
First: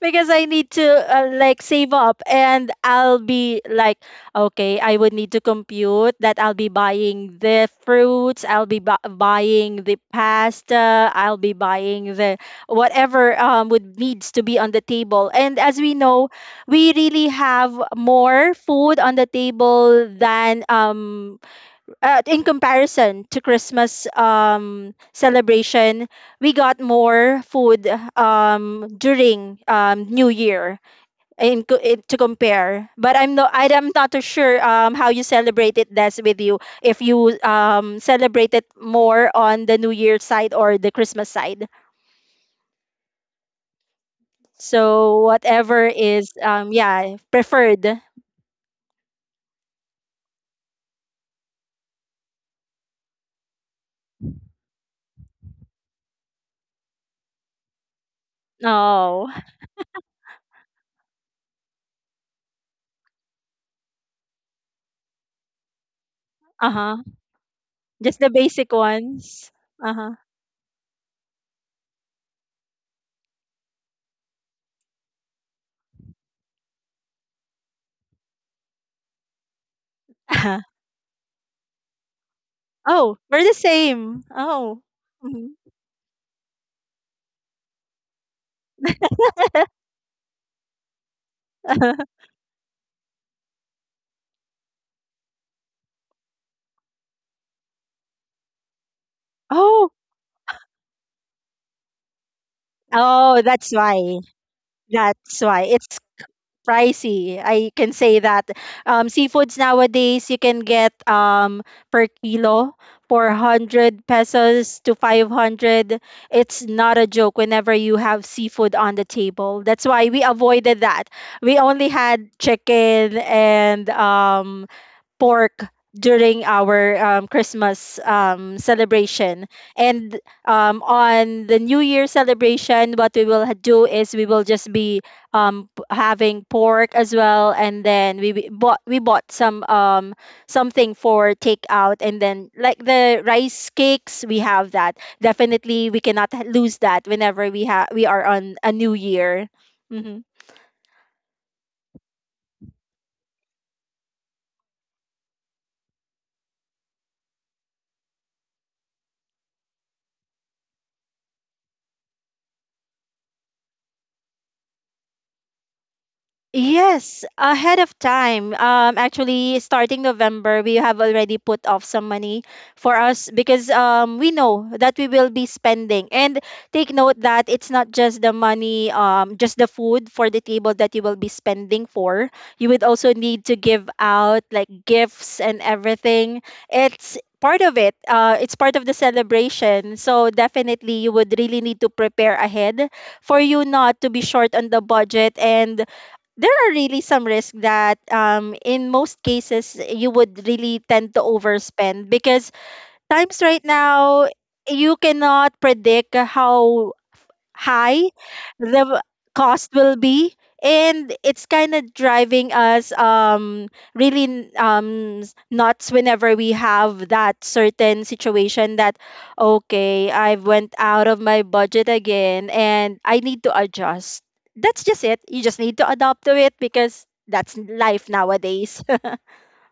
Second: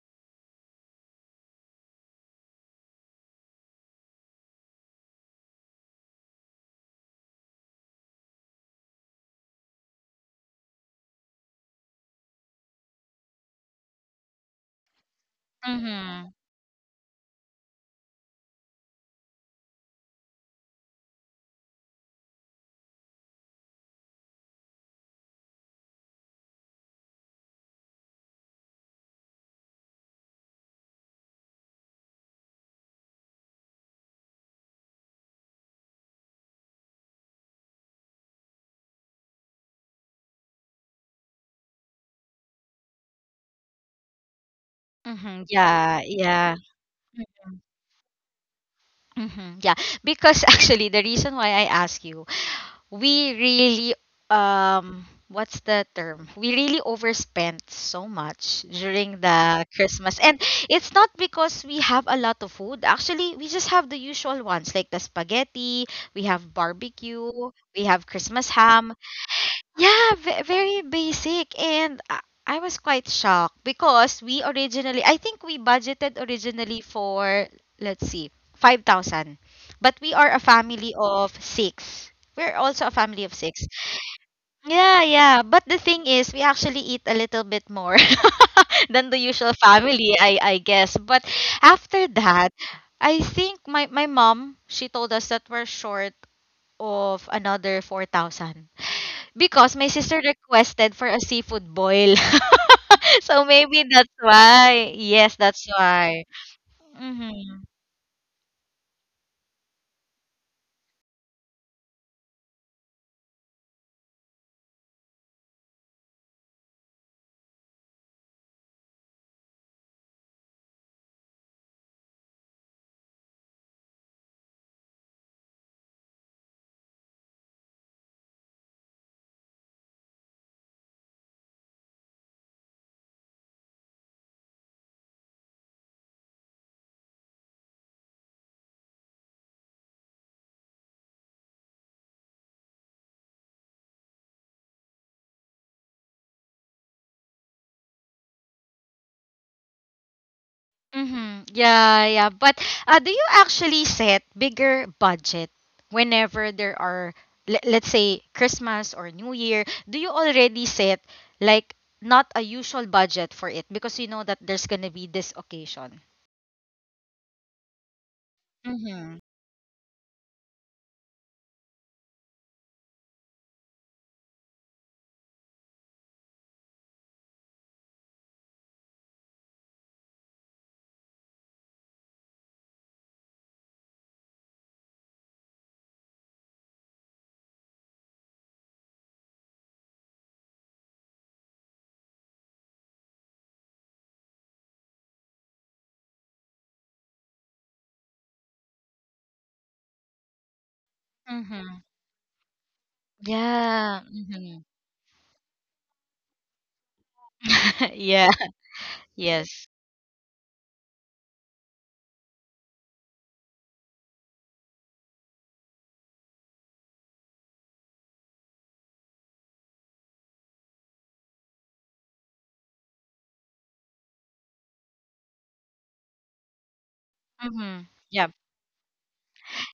because I need to like save up, and I'll be like, okay, I would need to compute that. I'll be buying the fruits, I'll be buying the pasta, I'll be buying the whatever would needs to be on the table. And as we Mm-hmm. know, we really have more food on the table than in comparison to Christmas celebration. We got more food during New Year, to compare. But I'm not too sure how you celebrate it. That's with you if you celebrate it more on the New Year side or the Christmas side. So Mm-hmm. whatever Yeah, is yeah. Yeah preferred. Mm-hmm. Yeah, because actually the reason why I ask you, we really what's the term, we really overspent so much during No, the Christmas, and it's not because we have a lot of food, actually we just have the usual ones, like the spaghetti, we have uh huh. barbecue, we have Just the Christmas basic ham, ones. yeah, Uh very basic. And I was quite shocked because we originally, I think we budgeted originally for, let's see, 5,000. But we are a huh. family of six. We're also a Oh, family of we're the six. same. Oh. Yeah, yeah. Mhm. But the thing is, we actually eat a little bit more than the usual family, I guess. But after that, I think my mom, she told us that we're short of another 4,000. Because my Oh. sister requested for a seafood boil. Oh, So that's maybe that's why. why. Yes, That's why. that's It's why. pricey. Mm-hmm. I can say that. Seafoods nowadays you can get per kilo 400 pesos to 500. It's not a joke whenever you have seafood on the table. That's why we avoided that. We only had chicken and pork during our Christmas celebration. And on the New Year celebration, what we do is we will just be having pork as well, and then we bought some something for takeout, and then like the rice cakes, we have that. Definitely, we cannot h- lose that whenever we are on a New Year. Mm-hmm. Mm-hmm. Yeah, yeah. But do you actually set bigger budget whenever there are, let's say, Christmas or New Year? Do you already set like not a usual budget for it because you know that there's gonna be this occasion? Yes, ahead of time. Mm-hmm. Actually, starting November, we have already put off some money for us, because we know that we will be spending. And take note that it's not just the money, just the food for the table that you will be spending for. You would also need to give out like gifts and everything. It's part of it. It's part of the celebration. So definitely, you would really need to prepare ahead for you not to be short on the budget. And there are really some risks that in most cases you would really tend to Mm-hmm. overspend, because times right Yeah. now Mm-hmm. you cannot predict how high Yeah. the w- Yes. cost will be, and it's kind of driving us nuts whenever we have that certain situation that okay, I went out of my budget again and I need to adjust. That's just it, you just need to adapt to it, because that's Mm-hmm. life Yeah. nowadays.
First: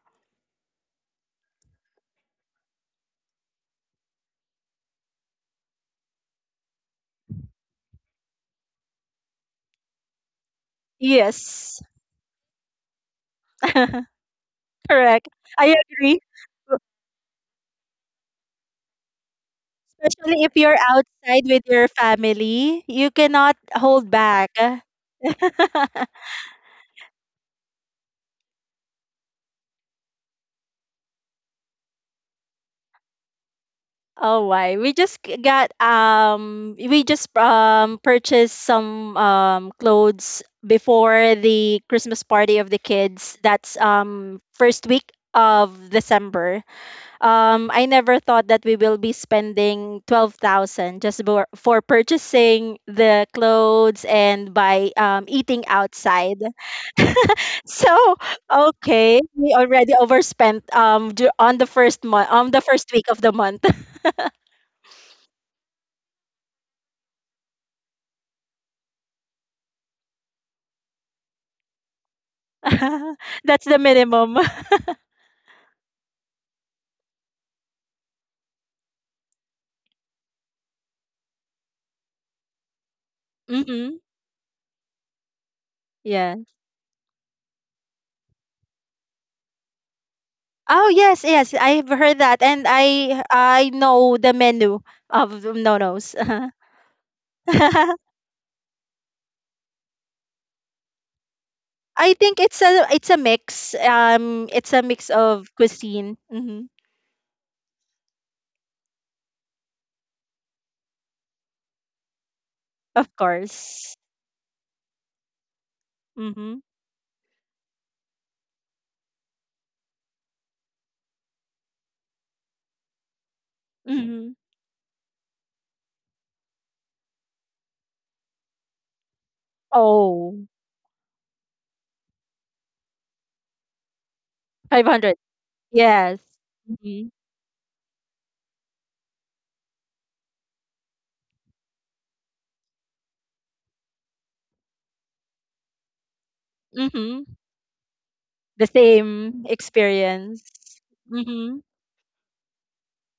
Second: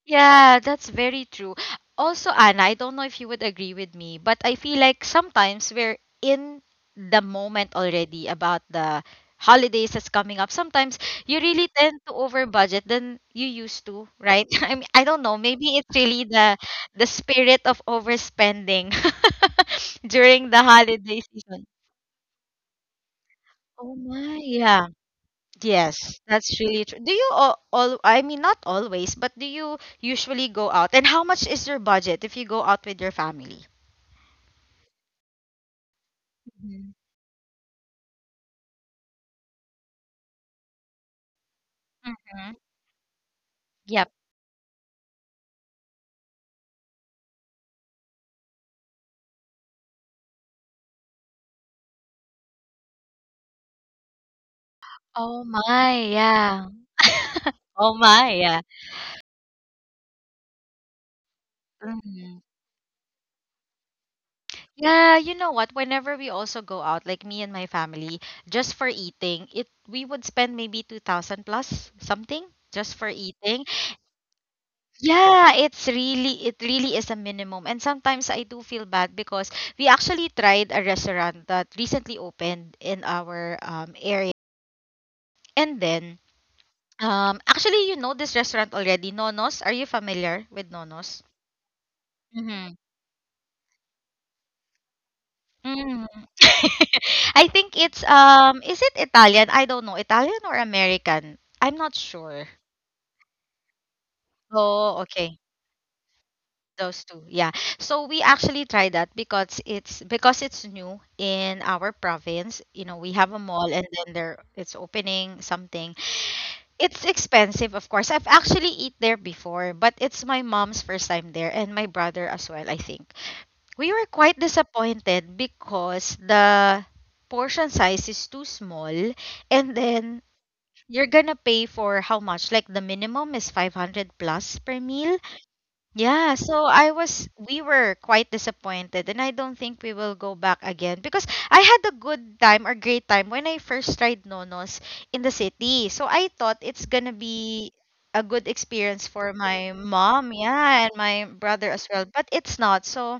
Yeah, that's very true. Also, Anna, I don't know if you would agree with me, but I feel like sometimes we're in the moment already about the holidays that's coming up. Sometimes you really Yes. tend to over budget than you used to, right? I mean, I don't Correct, know. I Maybe it's agree. really the spirit of overspending Especially during if the you're holiday outside with season. your family, you cannot Oh hold my, back. yeah. Yes, that's really true. Do you all, I mean not always, but do you usually go out? And how much is your budget if you go out with your family? Oh why? Mhm. We just purchased some clothes before the Christmas party Mhm. of the kids. That's Yep. First week of December. I never thought that we will be spending 12,000 just for purchasing the clothes and by Oh eating my, outside. yeah. Oh So, my, yeah. okay, we already overspent on the first month, Mhm. on the first week of the month. Yeah, you know what? Whenever we also go out, like me and my family, just for eating, it we would spend maybe 2,000 plus something just for That's eating. the minimum. Yeah, it's really, it really is a minimum. And sometimes I do feel bad because we actually tried a restaurant that recently opened in our Mm-hmm. area. And then Yeah. Actually you know this restaurant already, Nonos. Are you familiar with Oh Nonos? yes, yes. I've heard that, Mm-hmm. and I know the menu of no Mm. nos. I think it's is it Italian? I don't know, Italian or American? I'm not I think sure. It's a mix. It's a Oh, mix okay. of cuisine. Mm-hmm. Those two, yeah. So we actually try that because it's new in our province. You know, we Of have a mall and course. then there it's opening something. Mm-hmm. It's expensive, of course. I've actually eat there before, but it's my mom's first time there and my brother as well, I think. We were Mm-hmm. quite disappointed because the portion size is too small and then Oh, you're gonna pay for how much? Like the minimum is 500 plus per 500. meal, Yes. yeah, so I Mm-hmm. was we were quite disappointed and I don't think we will go back again because I had a good time or great time when I first tried Nonos in the city. So I thought it's gonna Mm-hmm. be a good The experience for same my mom, experience. yeah, and my Mhm. brother as well, but it's not. So,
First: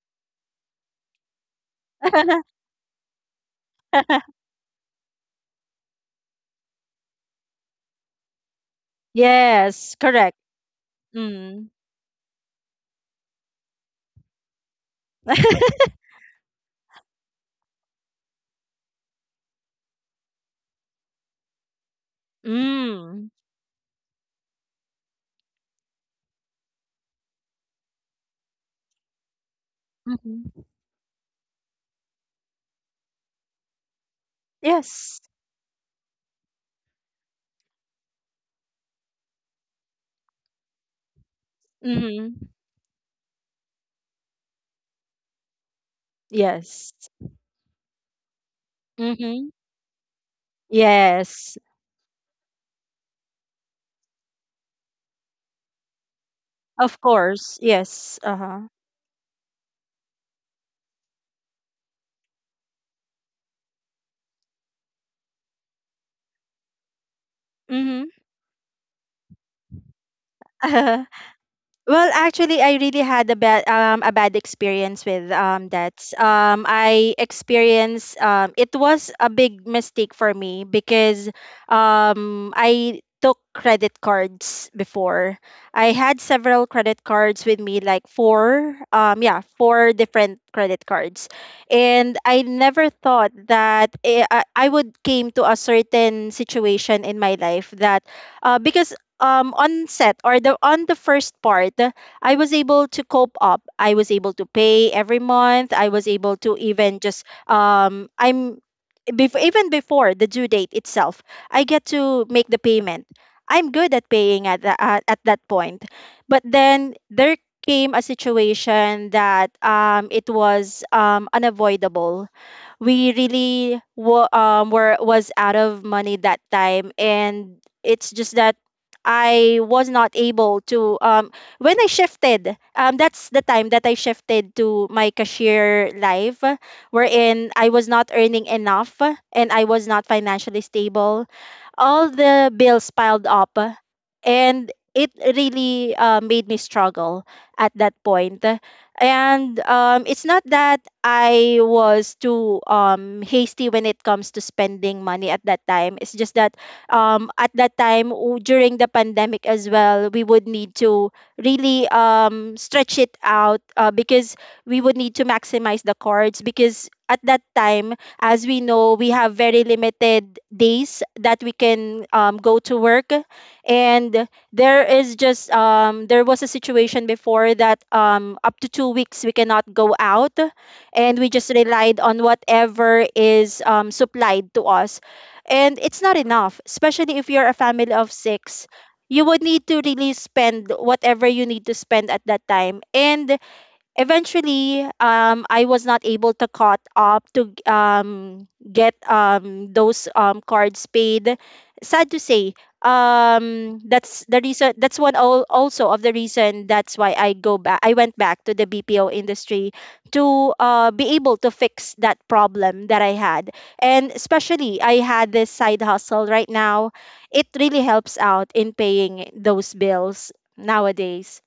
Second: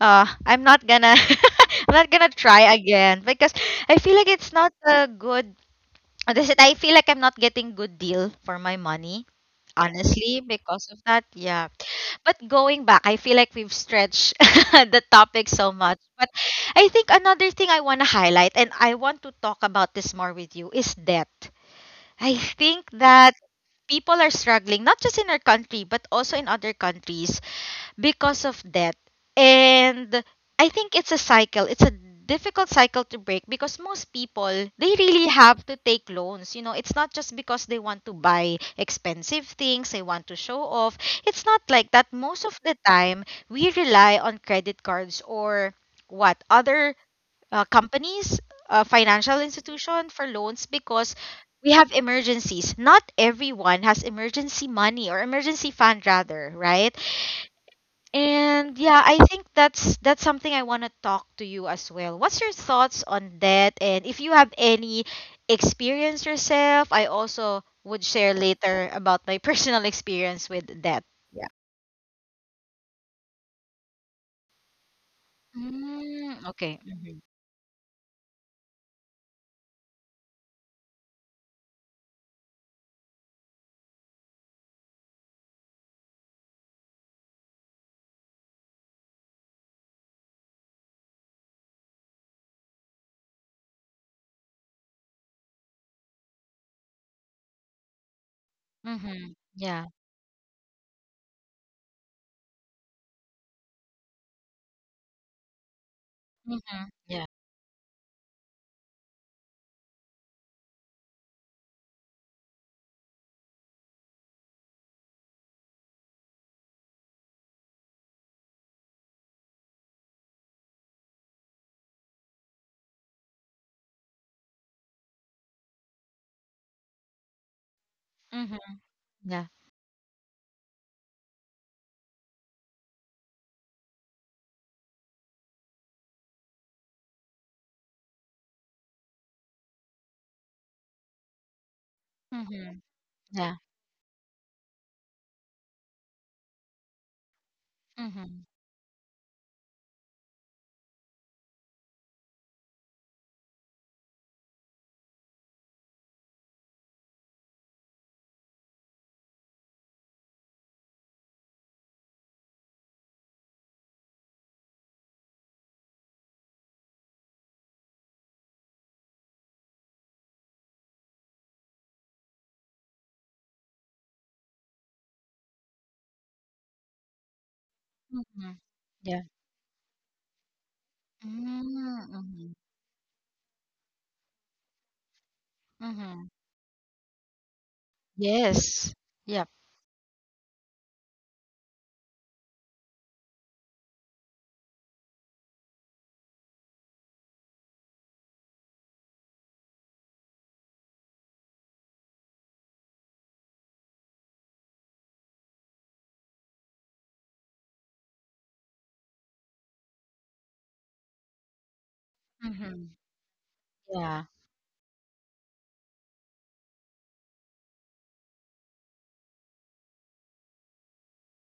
I'm not gonna I'm not gonna try again because I feel like it's not a good that's it. I feel like I'm not getting good deal for my money, Yes, correct. honestly, because of that. Yeah, Mm. but going back, I feel like we've stretched the topic so much. But I think another thing I want to highlight, and I want to talk about this more with you, is debt. I think Mm. that people are struggling, not just in our country, but also in other countries, because of that. And Hmm. I think it's a cycle. It's a difficult cycle to break because most people they Yes. really have to take loans. You know, it's not just because they want to buy expensive things, they want to show off. It's not like that. Hmm. Most of the time, we rely on credit cards or what Yes. other companies, financial Hmm. institution for loans because Yes. we have emergencies. Not everyone has emergency money or emergency fund rather, right? Of course. Yes. And Uh-huh. yeah, I think that's something I want to talk to you as well. What's your thoughts on that? And if you have any experience yourself, I also would Hmm. share later about my personal experience with that. Yeah. Well, actually, I really had a bad experience with that. Mm, okay. Mhm. I experienced it was a big mistake for me because I took credit cards before. I had several credit cards with me, like four different credit cards, and I never thought that I would came to a certain situation in my life that because Mhm. On Yeah. set or the on the first part. I was able to cope up. I was able to pay every month. I was able to Mhm. even just Yeah. Even before the due date itself, I get to make the payment. I'm good at paying at that point. But then there came a situation that it was unavoidable. We really wa- were was out of money that time, and it's just that Mhm. Yeah. I was not able to when I shifted that's the time that I shifted to my cashier life, wherein I was not earning enough, and I was not financially stable. All the Mhm. bills piled up, Yeah. and it really made me struggle at that point. Mhm. And it's not that I was too hasty when it comes to spending money at that time. It's just that at that time, during the pandemic as well, we would need to really stretch it out because we would need to maximize the cards. Because at that time, as we know, we have very limited days that we can go to work. And there is just there was a situation before that, up Mhm. to 2 weeks Yeah. we cannot go out, and we just relied Mm. on Mhm. whatever is supplied to us. And it's not Mhm. enough, especially if you're a family of six. Yes. You would Yep. need to really spend whatever you need to spend at that time. And eventually, I was not able to caught up to get those cards paid. Sad to say, that's the reason. That's one also of the reason that's why I went back to the BPO industry, to be able to fix that problem Mhm. that I had. And Yeah. especially I had this side hustle right now, it really helps out in paying those bills nowadays.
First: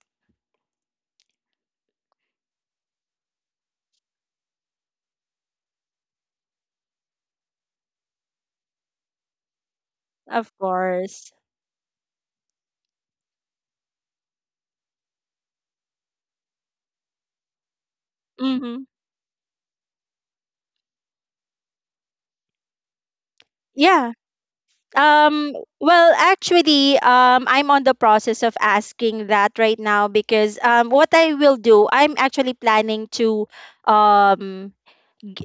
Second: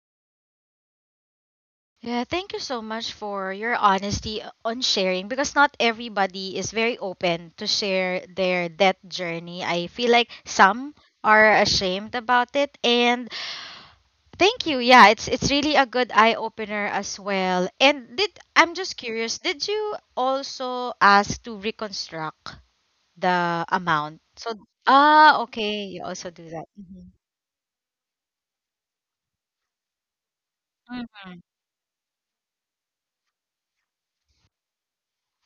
Yeah, thank you so much for your honesty on sharing because not everybody is very open to share their death journey. I feel like Of some course. are ashamed about it, and thank you. Yeah, it's really a good eye opener as well. And did I'm Mm-hmm. just curious, did you also ask to reconstruct the Yeah. amount? So ah, Um okay, you well, also do that. actually, Mhm. I'm on the process of asking that right now. Because what Mm-hmm. I will do I'm actually planning to um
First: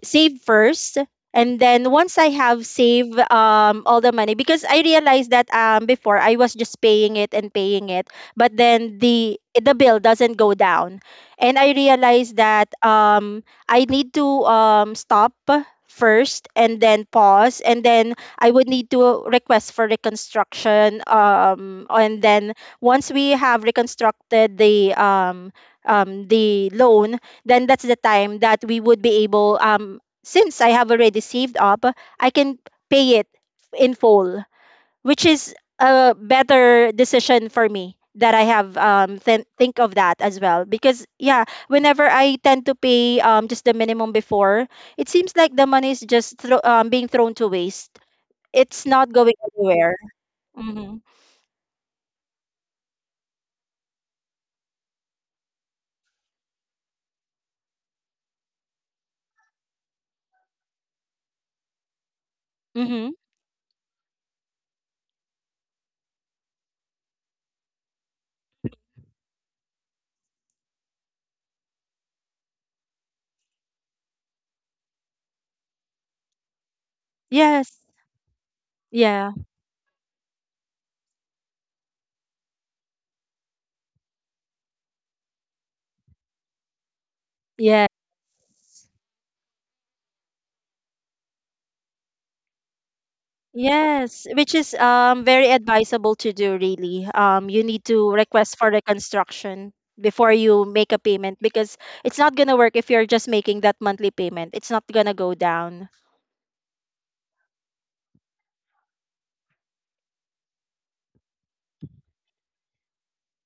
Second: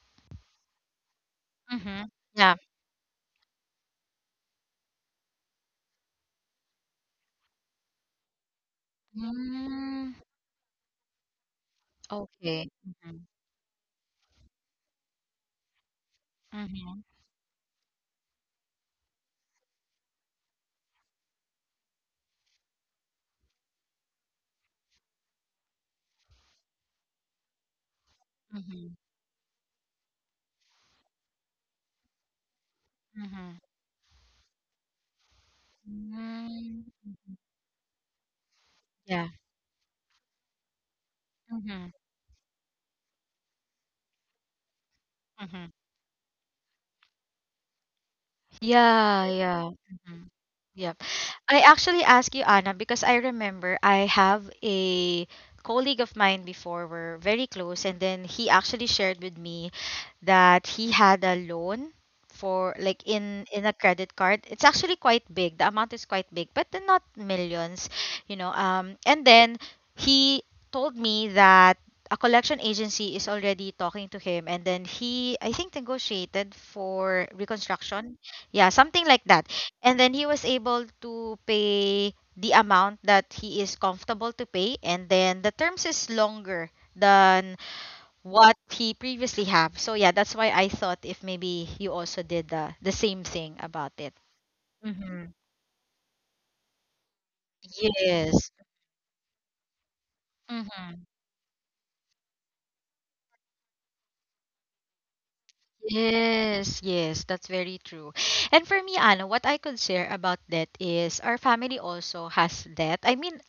save first, and then Mm-hmm. once I Yeah. have saved all the money. Because I realized that before I was just paying it and paying it, but then the bill Mm, doesn't go down. And I realized that okay. Mm-hmm. I need to stop first and Mm-hmm. then pause, and then I would need to request for reconstruction, and then once we have reconstructed the the loan, then that's the time that we Mm-hmm. would be able, since I have already saved up, I can pay it Mhm. in full, which is a Mm, better mhm. decision for me that I have Yeah. Think of that as well. Because yeah, Mhm. whenever I tend to pay just the minimum before, it seems like the Mhm. money is just being thrown to waste. It's not Yeah, going yeah. anywhere. Mhm. Mm-hmm. I actually asked you, Anna, because I remember I have a colleague of mine before, we're very close, and then he actually shared with me that he had a loan for like Mm-hmm. in a credit card. It's actually quite big, the amount is quite big, but then not millions, you know. Um, and then he told me that a collection agency is already talking to him, and then he I think negotiated for Yes, reconstruction, yeah, something like yeah, that. And then he was able to pay the amount that he is comfortable to pay. And then the terms is longer than yeah. what he previously have. So yeah, that's why I thought if maybe you also did the same thing about it. Yes, which is Hmm. Very advisable to do really. You need to Yes. request for reconstruction before you make a Mm-hmm. payment, because it's not going to work if you're just making that monthly payment. It's not going to go down. Yes, yes, that's very true. And for me, Anna, what I could share about debt is our family also has debt. I mean,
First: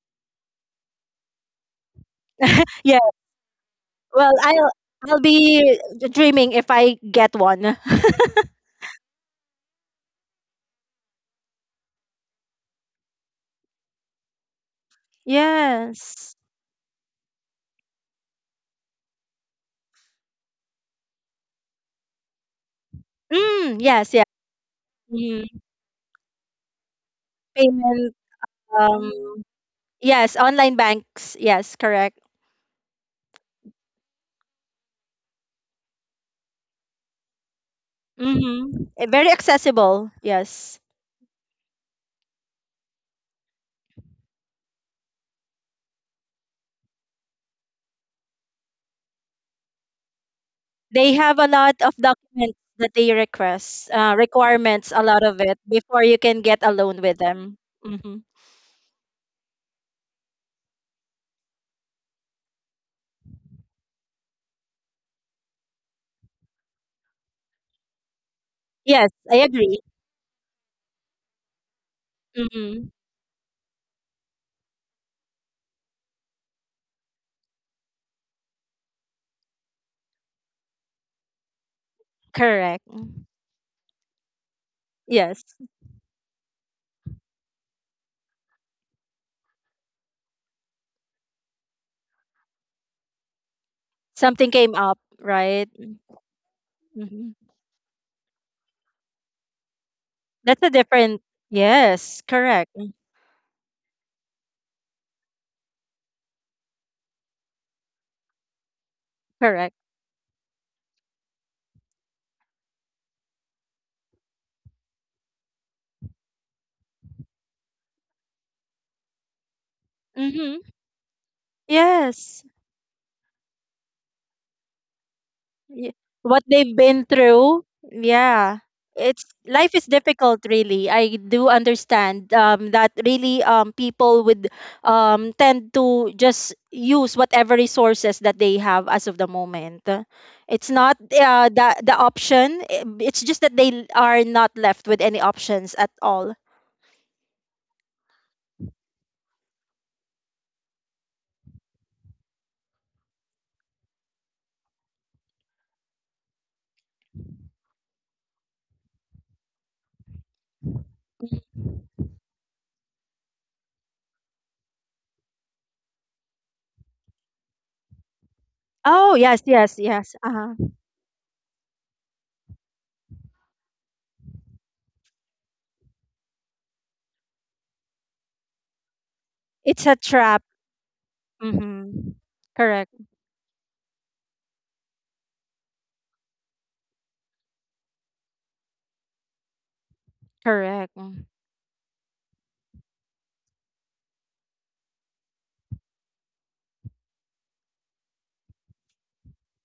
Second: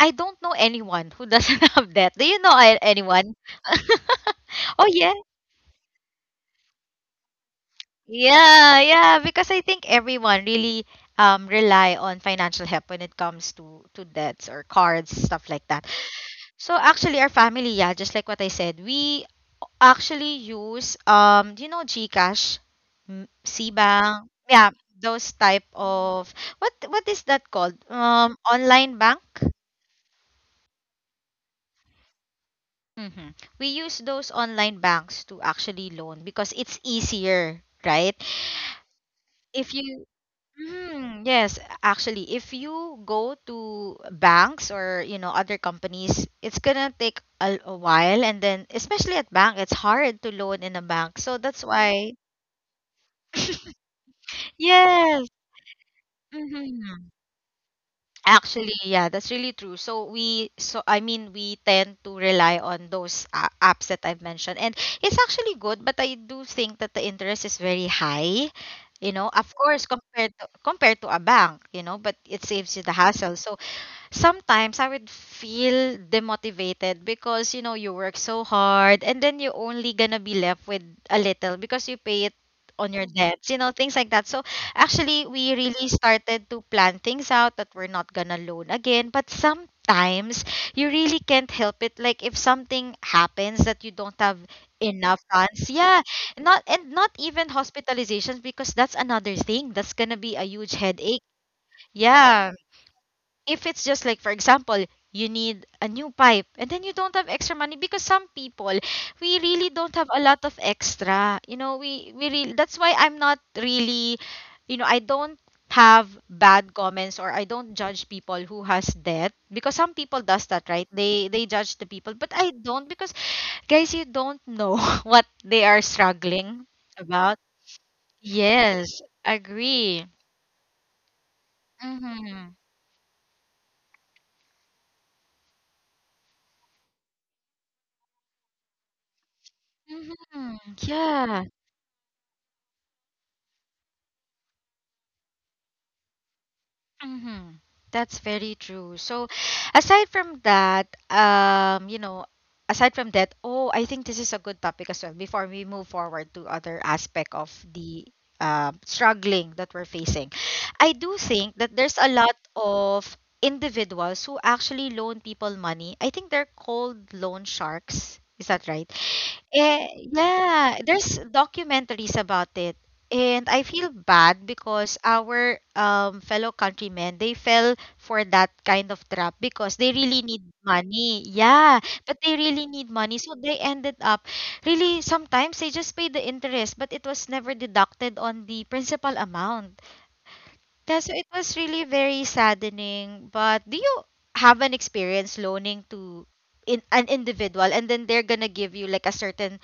I don't know anyone who doesn't have debt. Do you know Yeah. anyone? Well, I'll Oh, yeah. I'll be dreaming if I get one. Yeah, yeah, because I think everyone really rely on financial help when it comes to debts or cards, stuff like that. Yes. So actually our family, yeah, just like what I said, we actually use do you know Gcash, M- Mm, yes, yeah. Cbang, yeah, those Mm, type of what is that called? payment, Um, online um bank? yes, online banks. Yes, correct. Mm-hmm. We use those online banks to actually loan because it's easier, right? Mhm. Very If you accessible. Yes. Mhm, yes, actually, if you go to banks or you know other companies, it's gonna take a while, and then especially at bank, it's hard to loan in a They bank. So have a that's lot of why, documents that they request, requirements, a lot yes, of it before you can get a loan mhm. with them. Hmm. Actually, yeah, that's really true. So we, so I mean, we tend to rely on those apps that I've mentioned, and it's actually good, but I do think that the interest is very high. Yes, You know, I of agree. course, compared to a bank, you know, but it saves you Hmm. the hassle. So sometimes I would feel demotivated because you know you work so hard and then you're only gonna be left with a little because you pay it Correct. on your debts, you know, things like that. So actually Yes, we really started to plan things out that we're not gonna loan again. But sometimes you really can't help it. Like if something happens that you don't have something came up, enough funds. right? Yeah. Not and not Hmm. even hospitalizations because that's another thing. That's gonna be a That's a huge different. headache. Yes, Yeah, correct. if it's just like for example you need a new pipe and then you don't have extra money because some people we really Correct. don't have a lot of extra, you know, we really, that's why I'm not really, you know, I don't have bad comments or I don't judge people who has debt because some people does that, right? Hmm. They judge the people but I Yes. don't because guys you don't know what they are y- what struggling they've been about. through. Yeah. Yes, It's life is agree. difficult really. I do understand Mm-hmm. That really people would tend to just use whatever resources that they have as of the moment. Mm-hmm. It's not Yeah. The option. It's just that they are not left with any options at all. Mm-hmm. That's very true. So, aside from that, you know, aside from that, oh, I think this is a good topic as well. Before we move forward to other aspect of the struggling that we're facing, I do think that there's a lot of individuals who actually loan people money. I think they're called loan sharks. Is that right? Oh, yes, yes, Eh, yes. Uh-huh. yeah, there's documentaries about it. And I feel bad because our fellow countrymen, they fell for that kind of trap because It's they a really trap. need money. Yeah, Mhm. but they really need Correct. money. So they ended up really sometimes they just pay the interest, but it was never deducted on the principal amount. Correct. Yeah, so it was really very saddening. But do you have an experience loaning to in an individual and then they're gonna give you like a certain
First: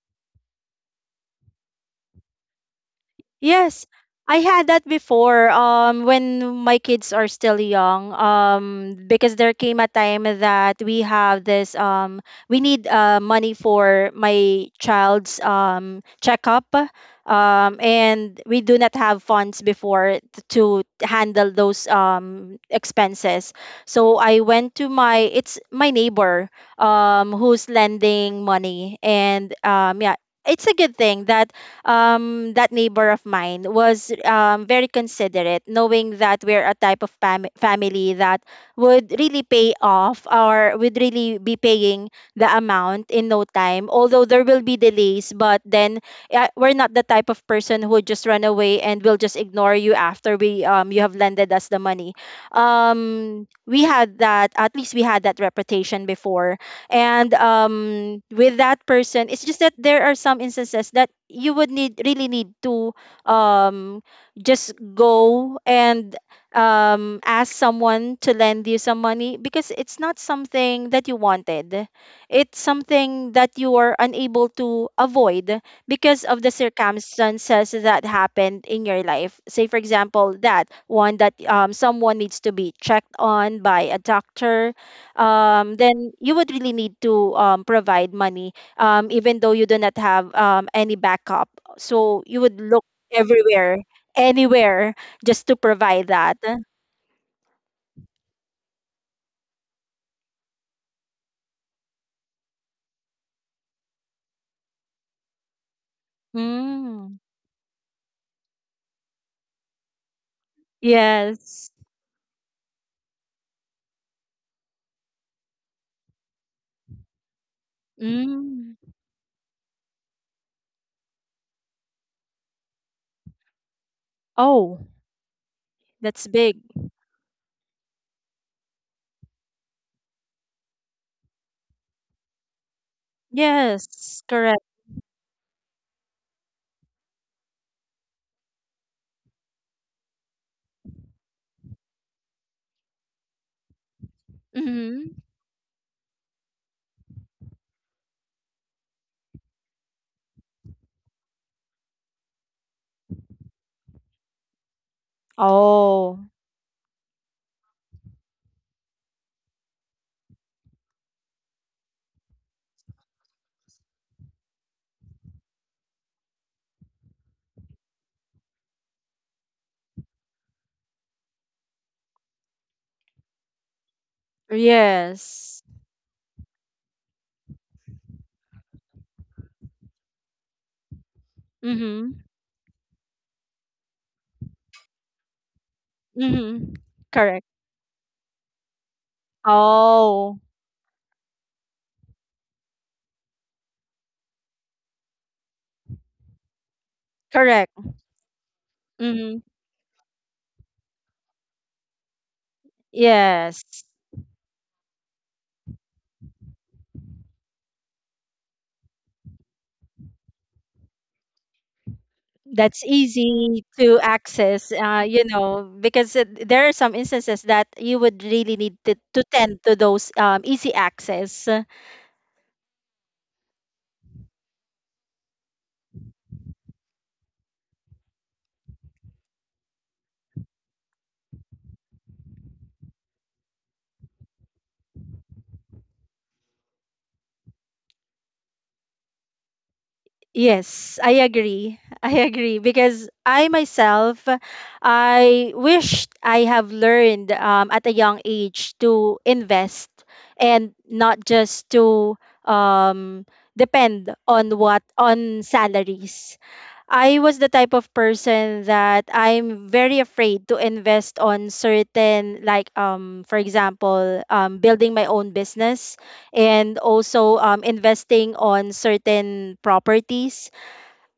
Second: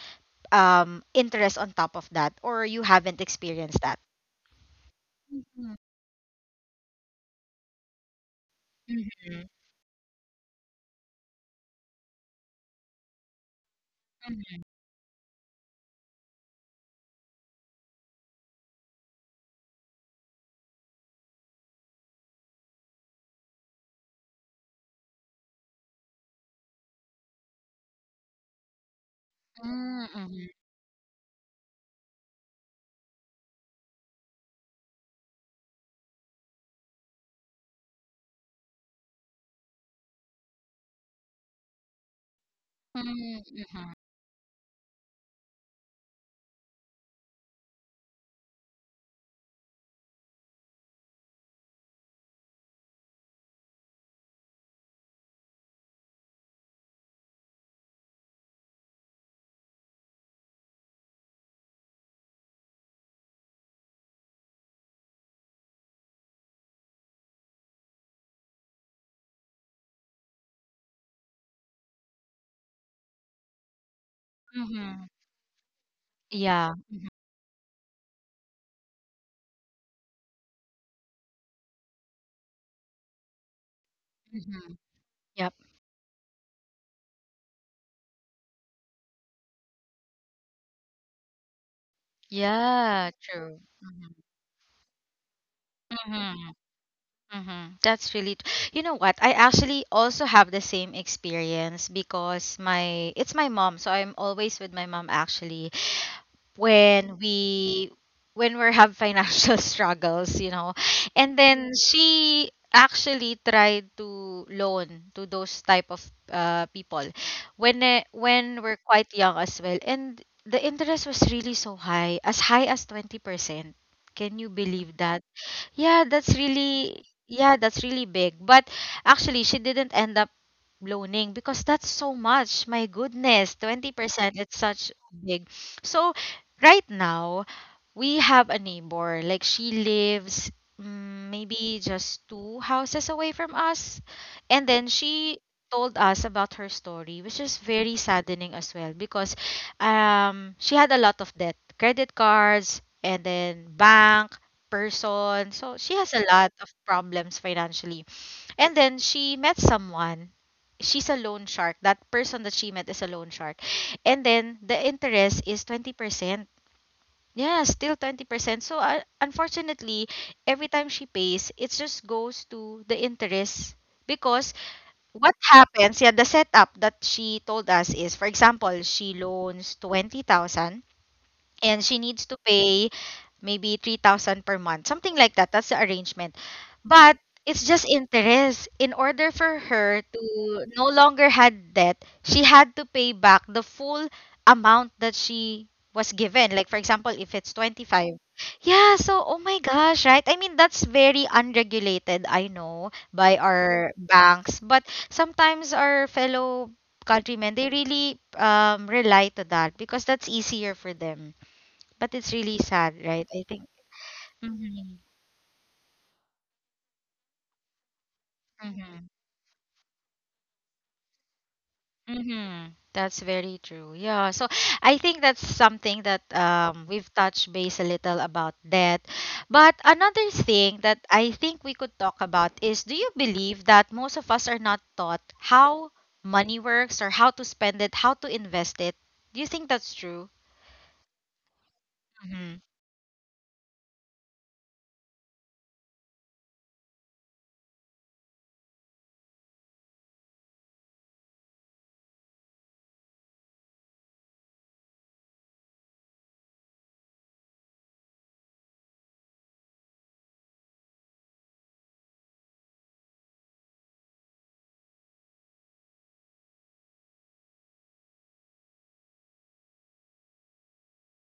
interest on top of that, or you haven't experienced Yes, that? I had that before. Mhm, When my kids are still young, because mhm, there came a time that we have this, we need money for mhm, my child's checkup, and we do not have funds before to handle those expenses. So I went to my it's my neighbor, who's lending money, and yeah, mhm, it's a good thing that that neighbor of mine was very considerate, knowing that we're a type of family that would really pay off or would really be paying the amount in mhm, no time. mhm, Although there will be delays, but then we're not the type of person who would just run away and will just ignore you after we you have lended us the money. We had that at least we had that reputation before. And with that person, it's just that there are some instances that you would need really need to um, just go and ask someone to lend you some money, because it's not something that you wanted, it's something that you are unable to mhm. avoid because of the Yeah. circumstances that happened in your life. Say, for example, that one that someone needs to be checked on by a doctor, Mhm. Yep. Then you would really need to provide money, even though you do not have any backup. So you would look Yeah, true. everywhere, Mhm, anywhere, just to provide mhm, that. mhm. That's really, you know what? I actually also have the same experience because my, it's my mom. So I'm always with my mom actually. when Mm. we when we have financial struggles, you know, and Yes. then she actually tried to loan to those type of people when when we're Mm. quite young as well, and the interest was really so high, as high as 20%. Can you Oh, believe that? Yeah, that's that's big. really, yeah, that's really big. But actually she didn't end up loaning because that's so much. My goodness, Yes, 20%, it's correct. such big. So right now we have a neighbor. Like she lives, mm, maybe just two houses away from us. And then Mm-hmm. she told us about her story, which is very saddening as well because she had a lot of debt, credit cards, and then bank person. So she has a Oh, lot of problems financially. And then she met someone. She's a loan shark. That person that she met is a loan shark. And then the interest is 20%. Yeah, still 20%. So unfortunately, every time she pays, it just goes to the interest because what yes. happens, yeah, the setup that she told us is, for example, she loans 20,000 and she Mm-hmm. needs to pay maybe 3,000 per month, something like that. That's the arrangement. Mm-hmm. But Correct. it's just interest. In order for her Oh, to no longer had debt, she had to pay back the full amount that she was given. Like for example, if it's correct. 25. Yeah, so oh Mm-hmm. my gosh, right? I mean, that's very unregulated, I know, by Yes. our banks, but sometimes our fellow countrymen, they really rely to that because that's easier for them, but it's really That's sad, right? I easy think. to access, Hmm. Because there are some instances that you would really need to, Hmm. Tend to those easy access. Hmm. That's very true. Yeah. So I think that's something that we've touched base a little about death. But another thing that I think we could talk about is do you believe that most of us are not taught how money works or how to spend it, how to invest it? Do you think that's true? Yes, I agree, I Mm-hmm. agree, because I myself, I wished I have learned, at a young age, to invest, and not just to um, depend on what on salaries. I was the type of person that I'm very afraid to invest on certain, like, for example, building my own business, and also investing on certain properties.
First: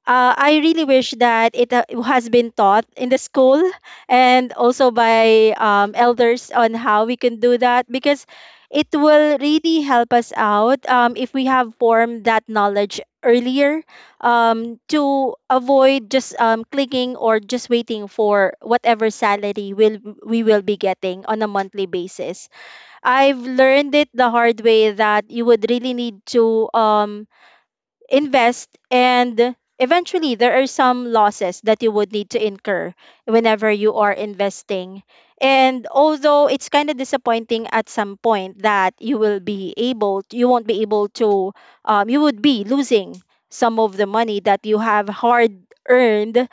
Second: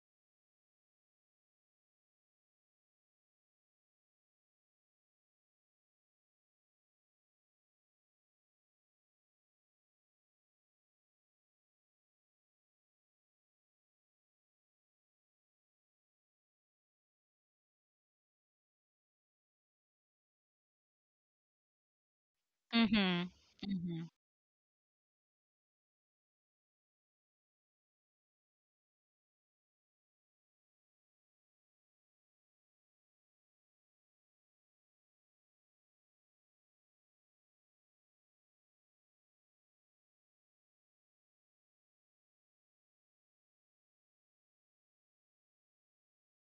I really wish that it has been taught in the school, and also by elders, on how we can do that. Because it will really help us out, if we have formed that knowledge earlier, to avoid just clicking, or just waiting for whatever salary will we will be getting on a monthly basis. Mm-hmm. I've learned Mm-hmm. it the hard way that you would really need to invest, and eventually there are some losses that you would need to incur whenever you are investing. And although it's kind of disappointing at some point that you won't be able to, you would be losing some of the money that you have hard earned,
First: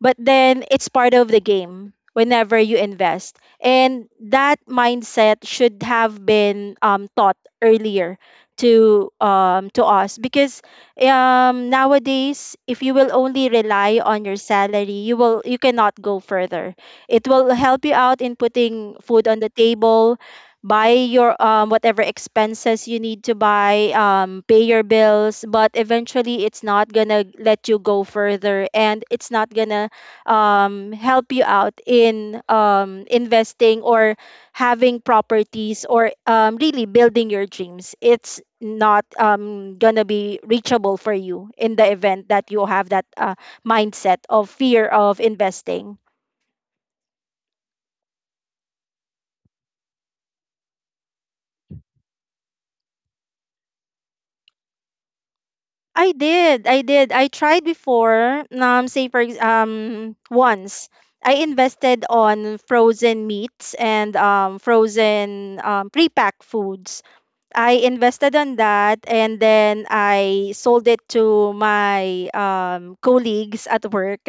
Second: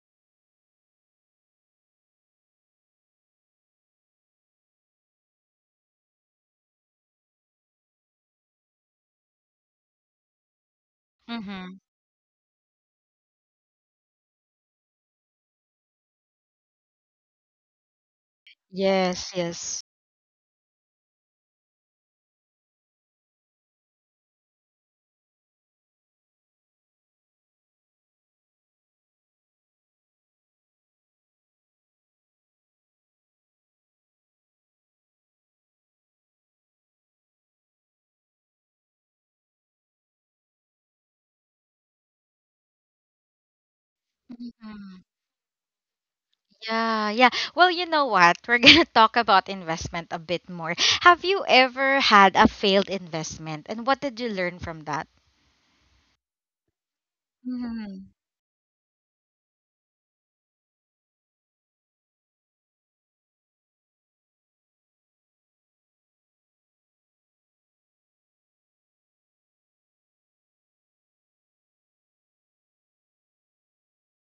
but then it's part of the game whenever you invest. And that mindset should have been, taught earlier to, to us. Because Mm-hmm. nowadays, if you will only rely on your salary, you cannot go further. It will help you out in putting food Yes, on the yes. table, buy your, whatever expenses you need to buy, pay your bills, but eventually it's not gonna let you go further, and it's not gonna help you out in investing, or having properties, or really building your dreams. It's not gonna be reachable for you in the event that you have that mindset of fear of investing. Yeah, yeah. Well, you know what? We're gonna talk about investment a bit more. Have you ever had a failed investment, and what did you learn from that? I did, I did. I tried Mm-hmm. before. Say for once. I invested on frozen meats and, frozen, pre foods. I invested on that, and then I sold it to my, colleagues at work,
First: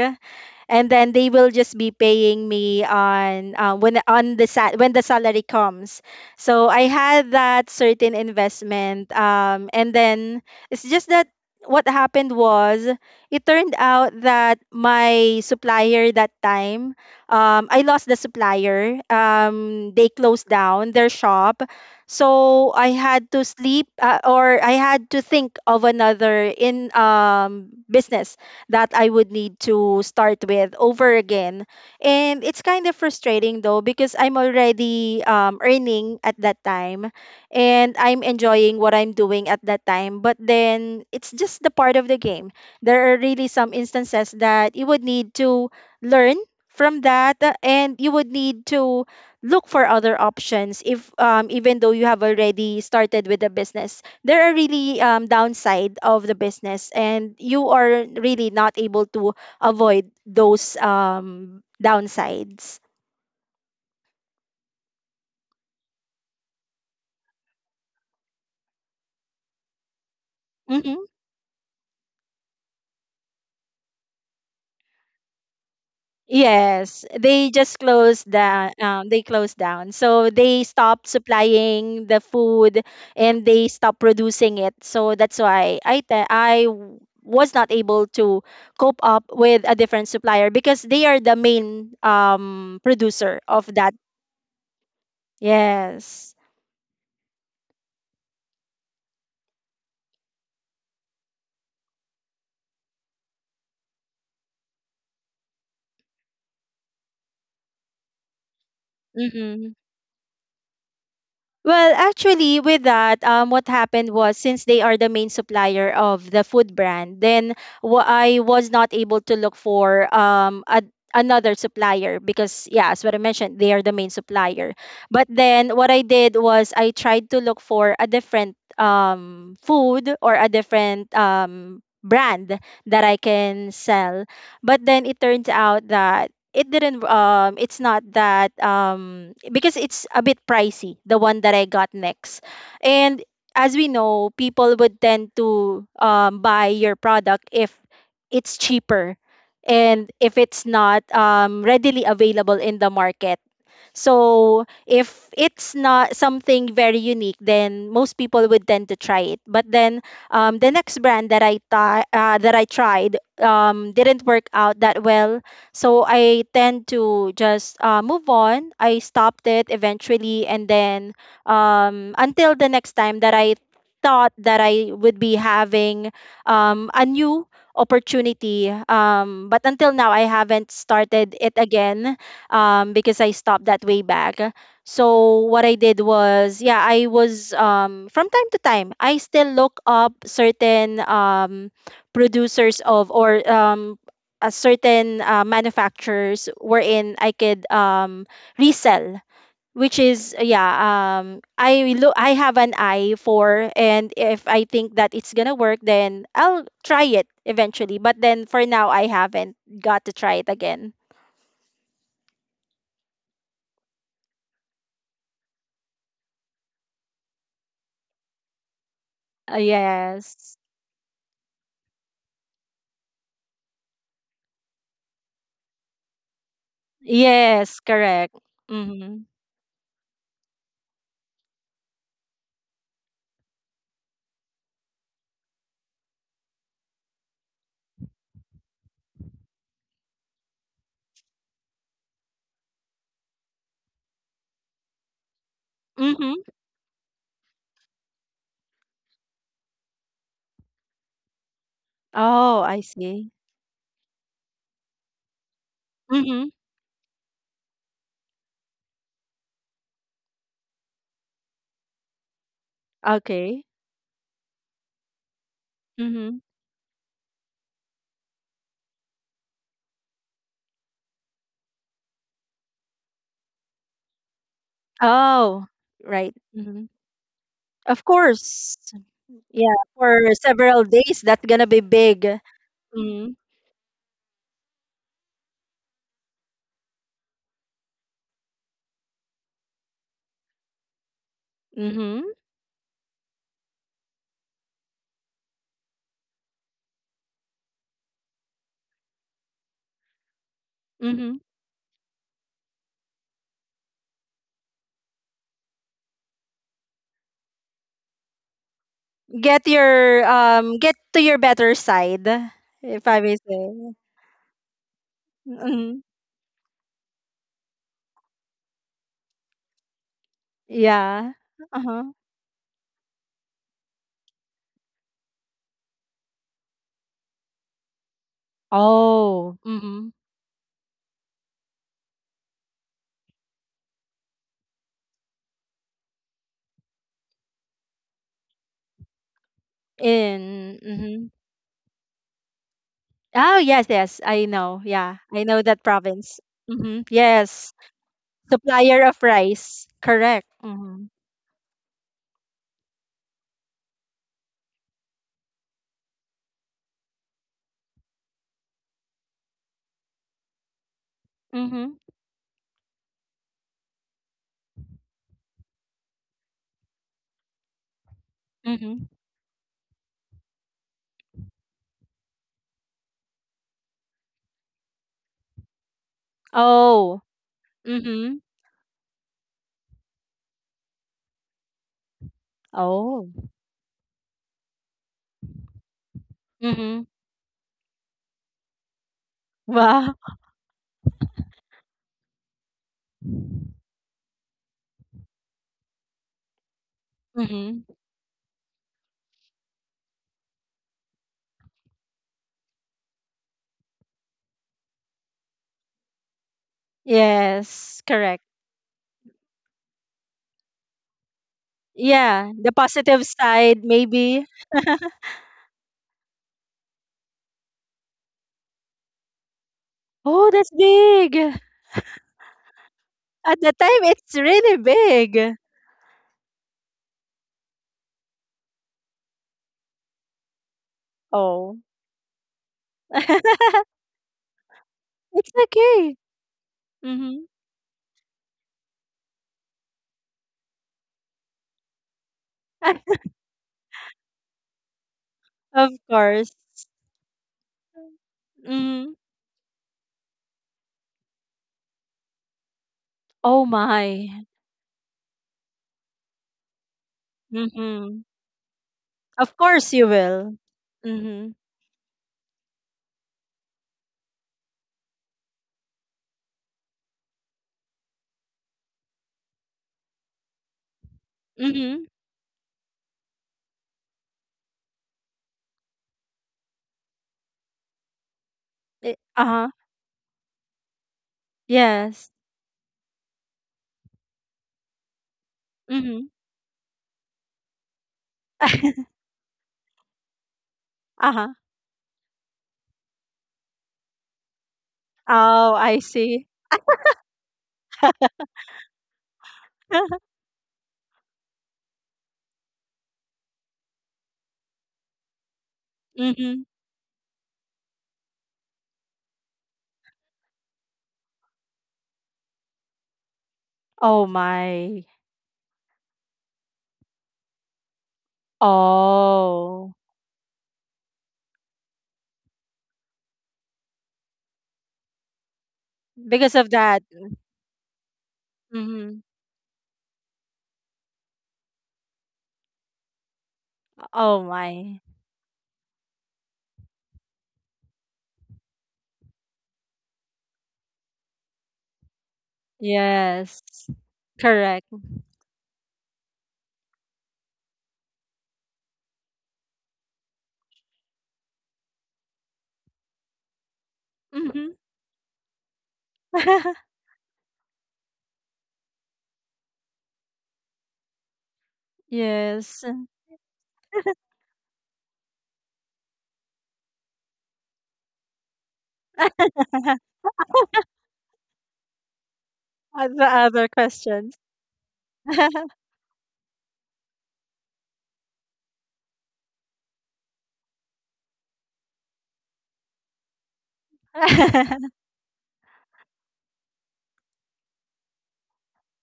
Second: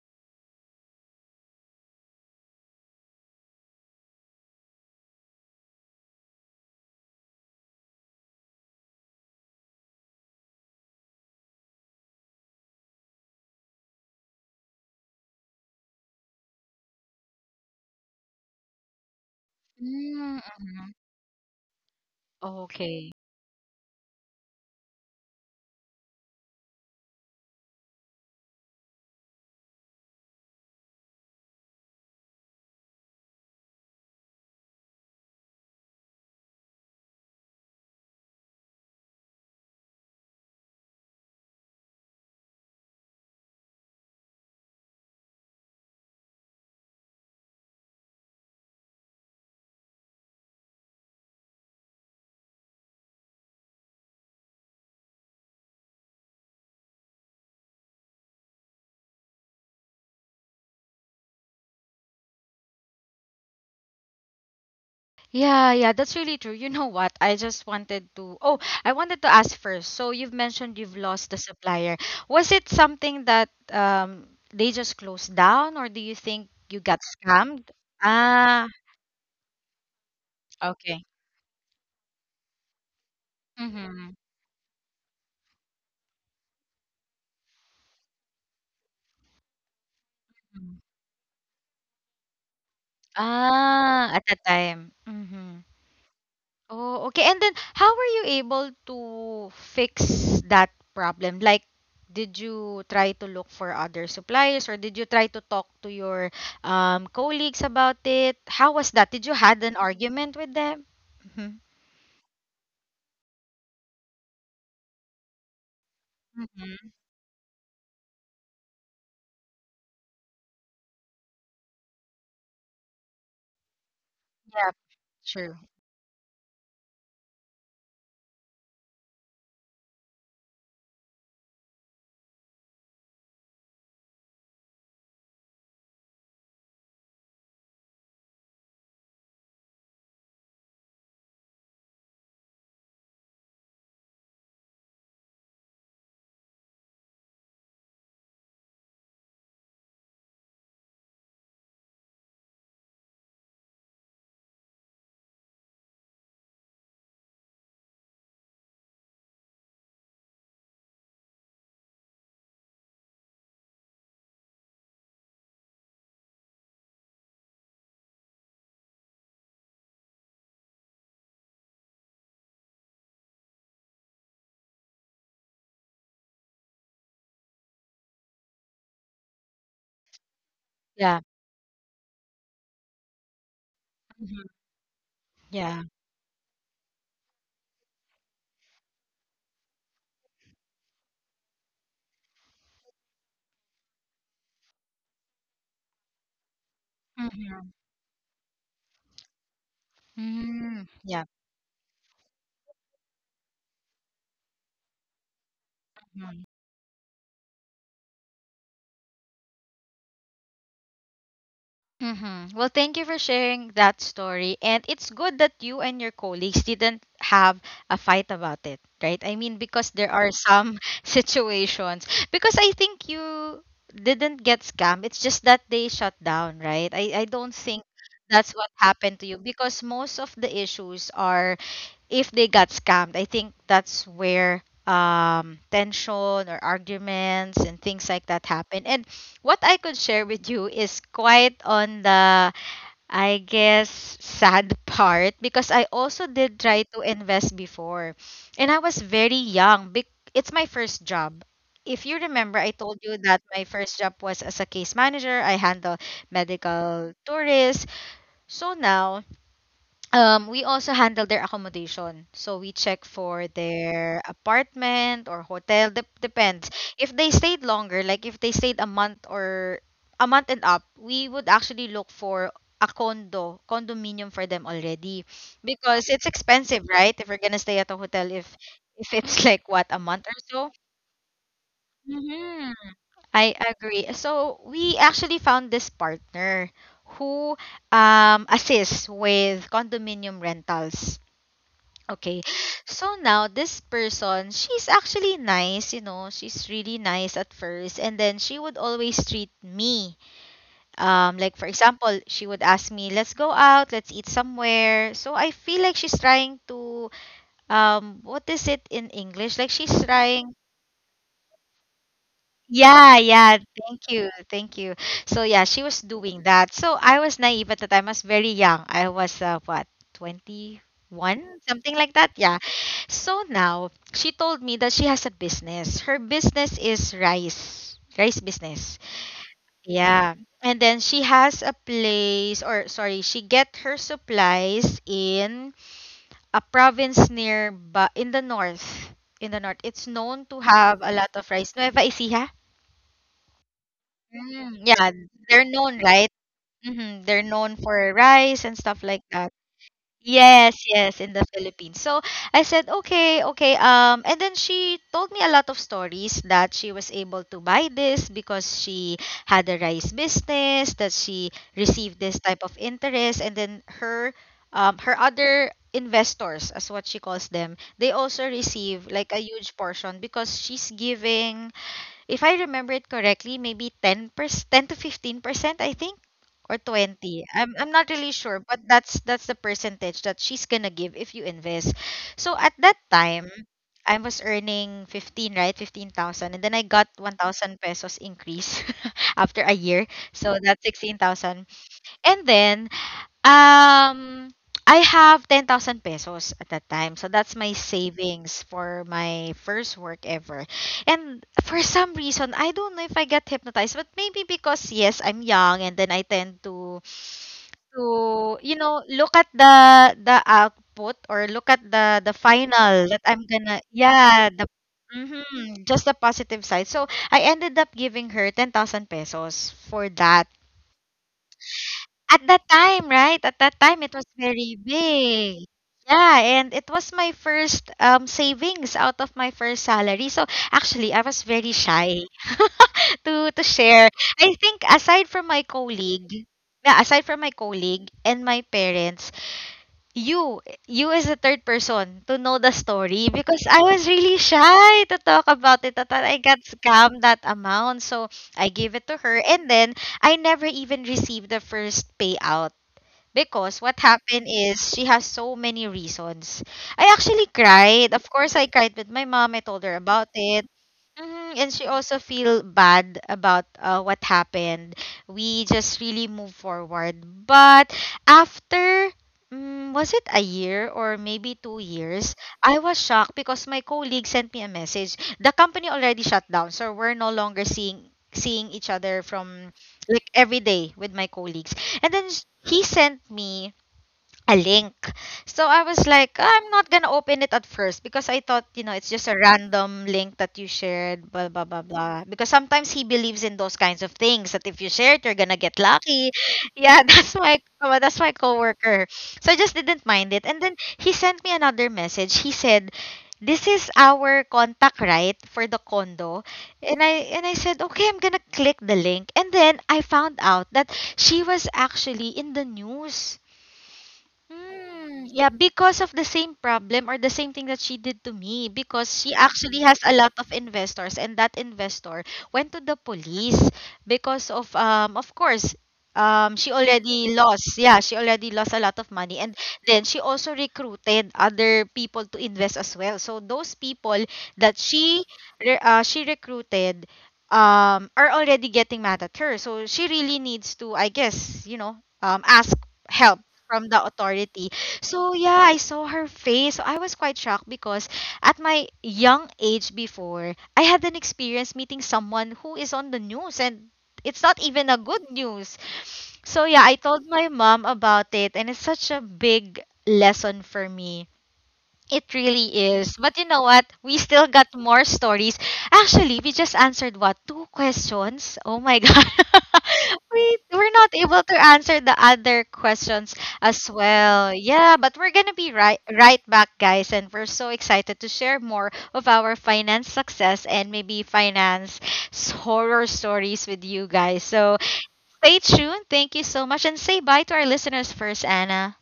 and then they will just be paying me on, when, on the when the salary comes. So I had that certain investment, and then it's just that what happened was, it turned out that my supplier that time, I lost the supplier. They closed Mm-hmm. down their shop, so I Okay. had to sleep, or I had to think of another in business that I would need to start with over again. And it's kind of frustrating though because I'm already, earning at that time, and I'm enjoying what I'm doing at that time. But then it's just the part of the game. There are really some instances that you would need to learn from that. And you would need to look for other options if even though you have already started with the business, there are really downside of the business and you are really not able to avoid those downsides. Yeah, yeah, that's really true. You know what? I just wanted to. Oh, I wanted to ask first. So you've mentioned you've Hmm, lost the supplier. Was it something that they just closed down, or do you think you got yes, they scammed? just closed Ah, down, they closed down, so they okay. stopped supplying the food and they stopped Mm-hmm. producing it. So that's why I was not able to cope up with a different supplier Mm-hmm. because they are the main producer of that. Ah, at that time. Mhm. Yes. Oh, okay. And then how were you able to fix that problem? Like, did you try to look for other suppliers or did you try to talk to your colleagues about it? How was that? Did you had Mm-hmm. an argument with them? Mhm. Well, actually, with that, what happened was, since they are the main supplier of the food Mhm. brand, then I was not able to look for another supplier because, yeah, as what I mentioned, they are the main Yeah. supplier. But True. then what I did was I tried to look for a different food or a different brand that I can sell. But then it turns out that it didn't it's not that because it's a bit pricey, the one that I got next. And as we know, people would tend to buy your product if it's cheaper and if it's not readily available in the market. So if it's not something very unique, then most people would tend to try it. But then the next brand that that I tried didn't work out that well. So I tend to just move on. I stopped it eventually, and then until the next time that I thought that I would be having a new opportunity. But until now, I haven't Yeah. started it again because I stopped that way back. Mhm. So what I Yeah. did was, yeah, I was from time to time I still look up certain producers of or a certain manufacturers wherein I could Mhm. Resell, which is yeah, Mm, yeah. I look, I have an eye for, and if I think that it's gonna work, then I'll try it eventually. But then for now, I haven't got to try it again. Mm-hmm. Well, thank you for sharing that story. And it's good that you and your colleagues didn't have a fight about it, right? I mean, because there are Yes. some situations. Because I think you didn't get scammed. It's just that they shut down, right? I don't Yes, think correct. that's what happened Mhm. to you because most of the issues are if they got scammed, I think that's where tension or arguments and things like that happen. And what I could share with you is quite on the, I guess, sad part because I also Mhm. did try to invest before. And I was very young. Bec- it's my first job. If you remember, Oh, I I told you see. that my first job was as a case manager. I handle Mhm. medical tourists. So now, we also handle their accommodation. So we check for Okay. their apartment or hotel. Dep Mhm. depends. If they stayed longer, like if they stayed a month or a month and up, we would actually look for a condo, condominium for them already. Oh, Because it's right. expensive, Mhm. right? If we're gonna stay at a Of hotel, if course. if it's like Yeah, what, a month or for so. several days that's gonna be big. hmm I Mhm. agree. So we actually found this partner who assists with condominium rentals. Okay. Mhm. So now this person, she's actually nice, you know, she's really nice at first and then she would always treat me. Um, like for Mhm. example, she would ask me, "Let's go out, let's eat somewhere." So I feel like she's trying to what is it in English? Like she's Get trying, your get to your better side, yeah, if I may yeah. say. Thank you. Thank you. So yeah, she was Mhm. doing that. So I was naive at the time. I was very young. I was what, 21, Yeah. something like Uh-huh. that. Yeah. So now she told me that she has a business. Her business is rice. Rice business. Oh. Mhm. Yeah. And then she has a place or sorry, she get her supplies in a province near ba in the north. In the north. It's known to In. have a lot Mhm. of rice. Nueva Ecija. Oh, yes, yes. I Mm, know. yeah, Yeah. I know they're that known, right? province. Mm-hmm. They're Yes. known for rice and Supplier stuff of like that. rice. Correct. Yes, Mm-hmm. yes, in the Philippines. So I said, okay, okay. And then she told me a lot of stories that she was able to buy this because she had a rice business, that she Mm-hmm. received this type of interest, and then her other investors, as what she calls them, they also Mm-hmm. receive like a huge portion because she's giving, if I remember it correctly, maybe 10%, 10 to 15%, I think, or Oh. 20. I'm not really Mm-hmm. sure, but that's the percentage that she's gonna give if you invest. So at that Oh. time, I was earning 15, right? 15,000, and then I Mm-hmm. got 1,000 pesos increase after a year. Wow. So that's 16,000. And then, um, I have 10,000 pesos at that time. So that's my Mm-hmm. savings for my first work ever. And for some reason, I don't know if I get hypnotized, but maybe because yes, I'm young, and then I tend to Yes. Correct. to you know, look at the output or look at the Yeah. The final that positive I'm gonna, side, maybe. yeah, the just the positive side. So I ended up giving her 10,000 pesos for that. Oh, that's big. At that time, right? At At the that time, time, it was it's very really big. big. Yeah, and it was my first, savings out of my first salary. So actually, I was very Oh. shy to It's share. I think aside from my okay. colleague, yeah, aside from Mm-hmm. my colleague and my parents, you as a third person to know the story, because I was really shy to talk about Of it. That I course. got scammed that amount, so I gave it Mm-hmm. to her, and then I never even received the first payout. Oh, Because what happened my. is she has so many reasons. I actually cried. Of Mhm. course, I cried with my mom. I told her Of about course you it. will. Mhm. And she Mhm. also feel bad about what happened. We just really move forward. But after, mm, was it a year or maybe two Mhm. years, I was shocked because my colleague sent me a message. The company already shut down, so we're no longer seeing each Eh, other from uh-huh. like every day with my colleagues. And then Yes. He sent me a link. So I was Mhm. like, I'm not gonna open it at first because I thought, you know, it's just a random link that you shared, blah Uh-huh. blah blah blah. Because sometimes he believes in those kinds of things that if you share it, you're gonna Oh, get I lucky. see. Yeah, that's my coworker. So I just didn't mind it. And then he sent me another message. He said, this is our contact, right, for the condo. Mhm. And I said, okay, I'm gonna click the link. And then I found out that she was actually in the news. Oh my. Mm, yeah, because of the same problem or the same thing that she did to me, because she actually Oh. has a lot of investors, and that investor went to the police because of, of course, Because of she that. already lost. Yeah, she already lost a lot of Mhm. money, and then she also recruited other people to invest as well. So those people Oh that my. She recruited are already getting mad at her. So she really needs to, I guess, you know, ask help Yes. from the authority. Correct. So yeah, I saw her face. So I was quite shocked because at my young age before, I had an experience meeting someone who is on the news, and it's not Mhm. even a good news. So yeah, I told my mom about it, and it's such a big lesson for me, it Yes. really is. But you know what? We still got more stories. Actually, we just answered what? Two questions? Oh my god. We're not able to answer the other the questions other as questions. well. Yeah, but we're going to be right back, guys, and we're so excited to share more of our finance success and maybe horror stories with you guys. So, stay tuned. Thank you so much, and say bye to our listeners first, Anna.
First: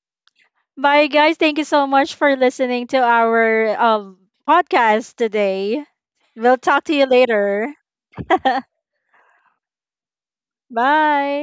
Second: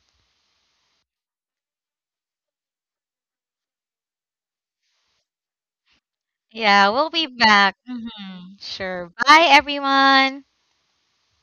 Bye, guys. Thank you so much for listening to our podcast today. We'll talk Yeah, to you we'll be later. back. Sure. Bye, everyone. Bye.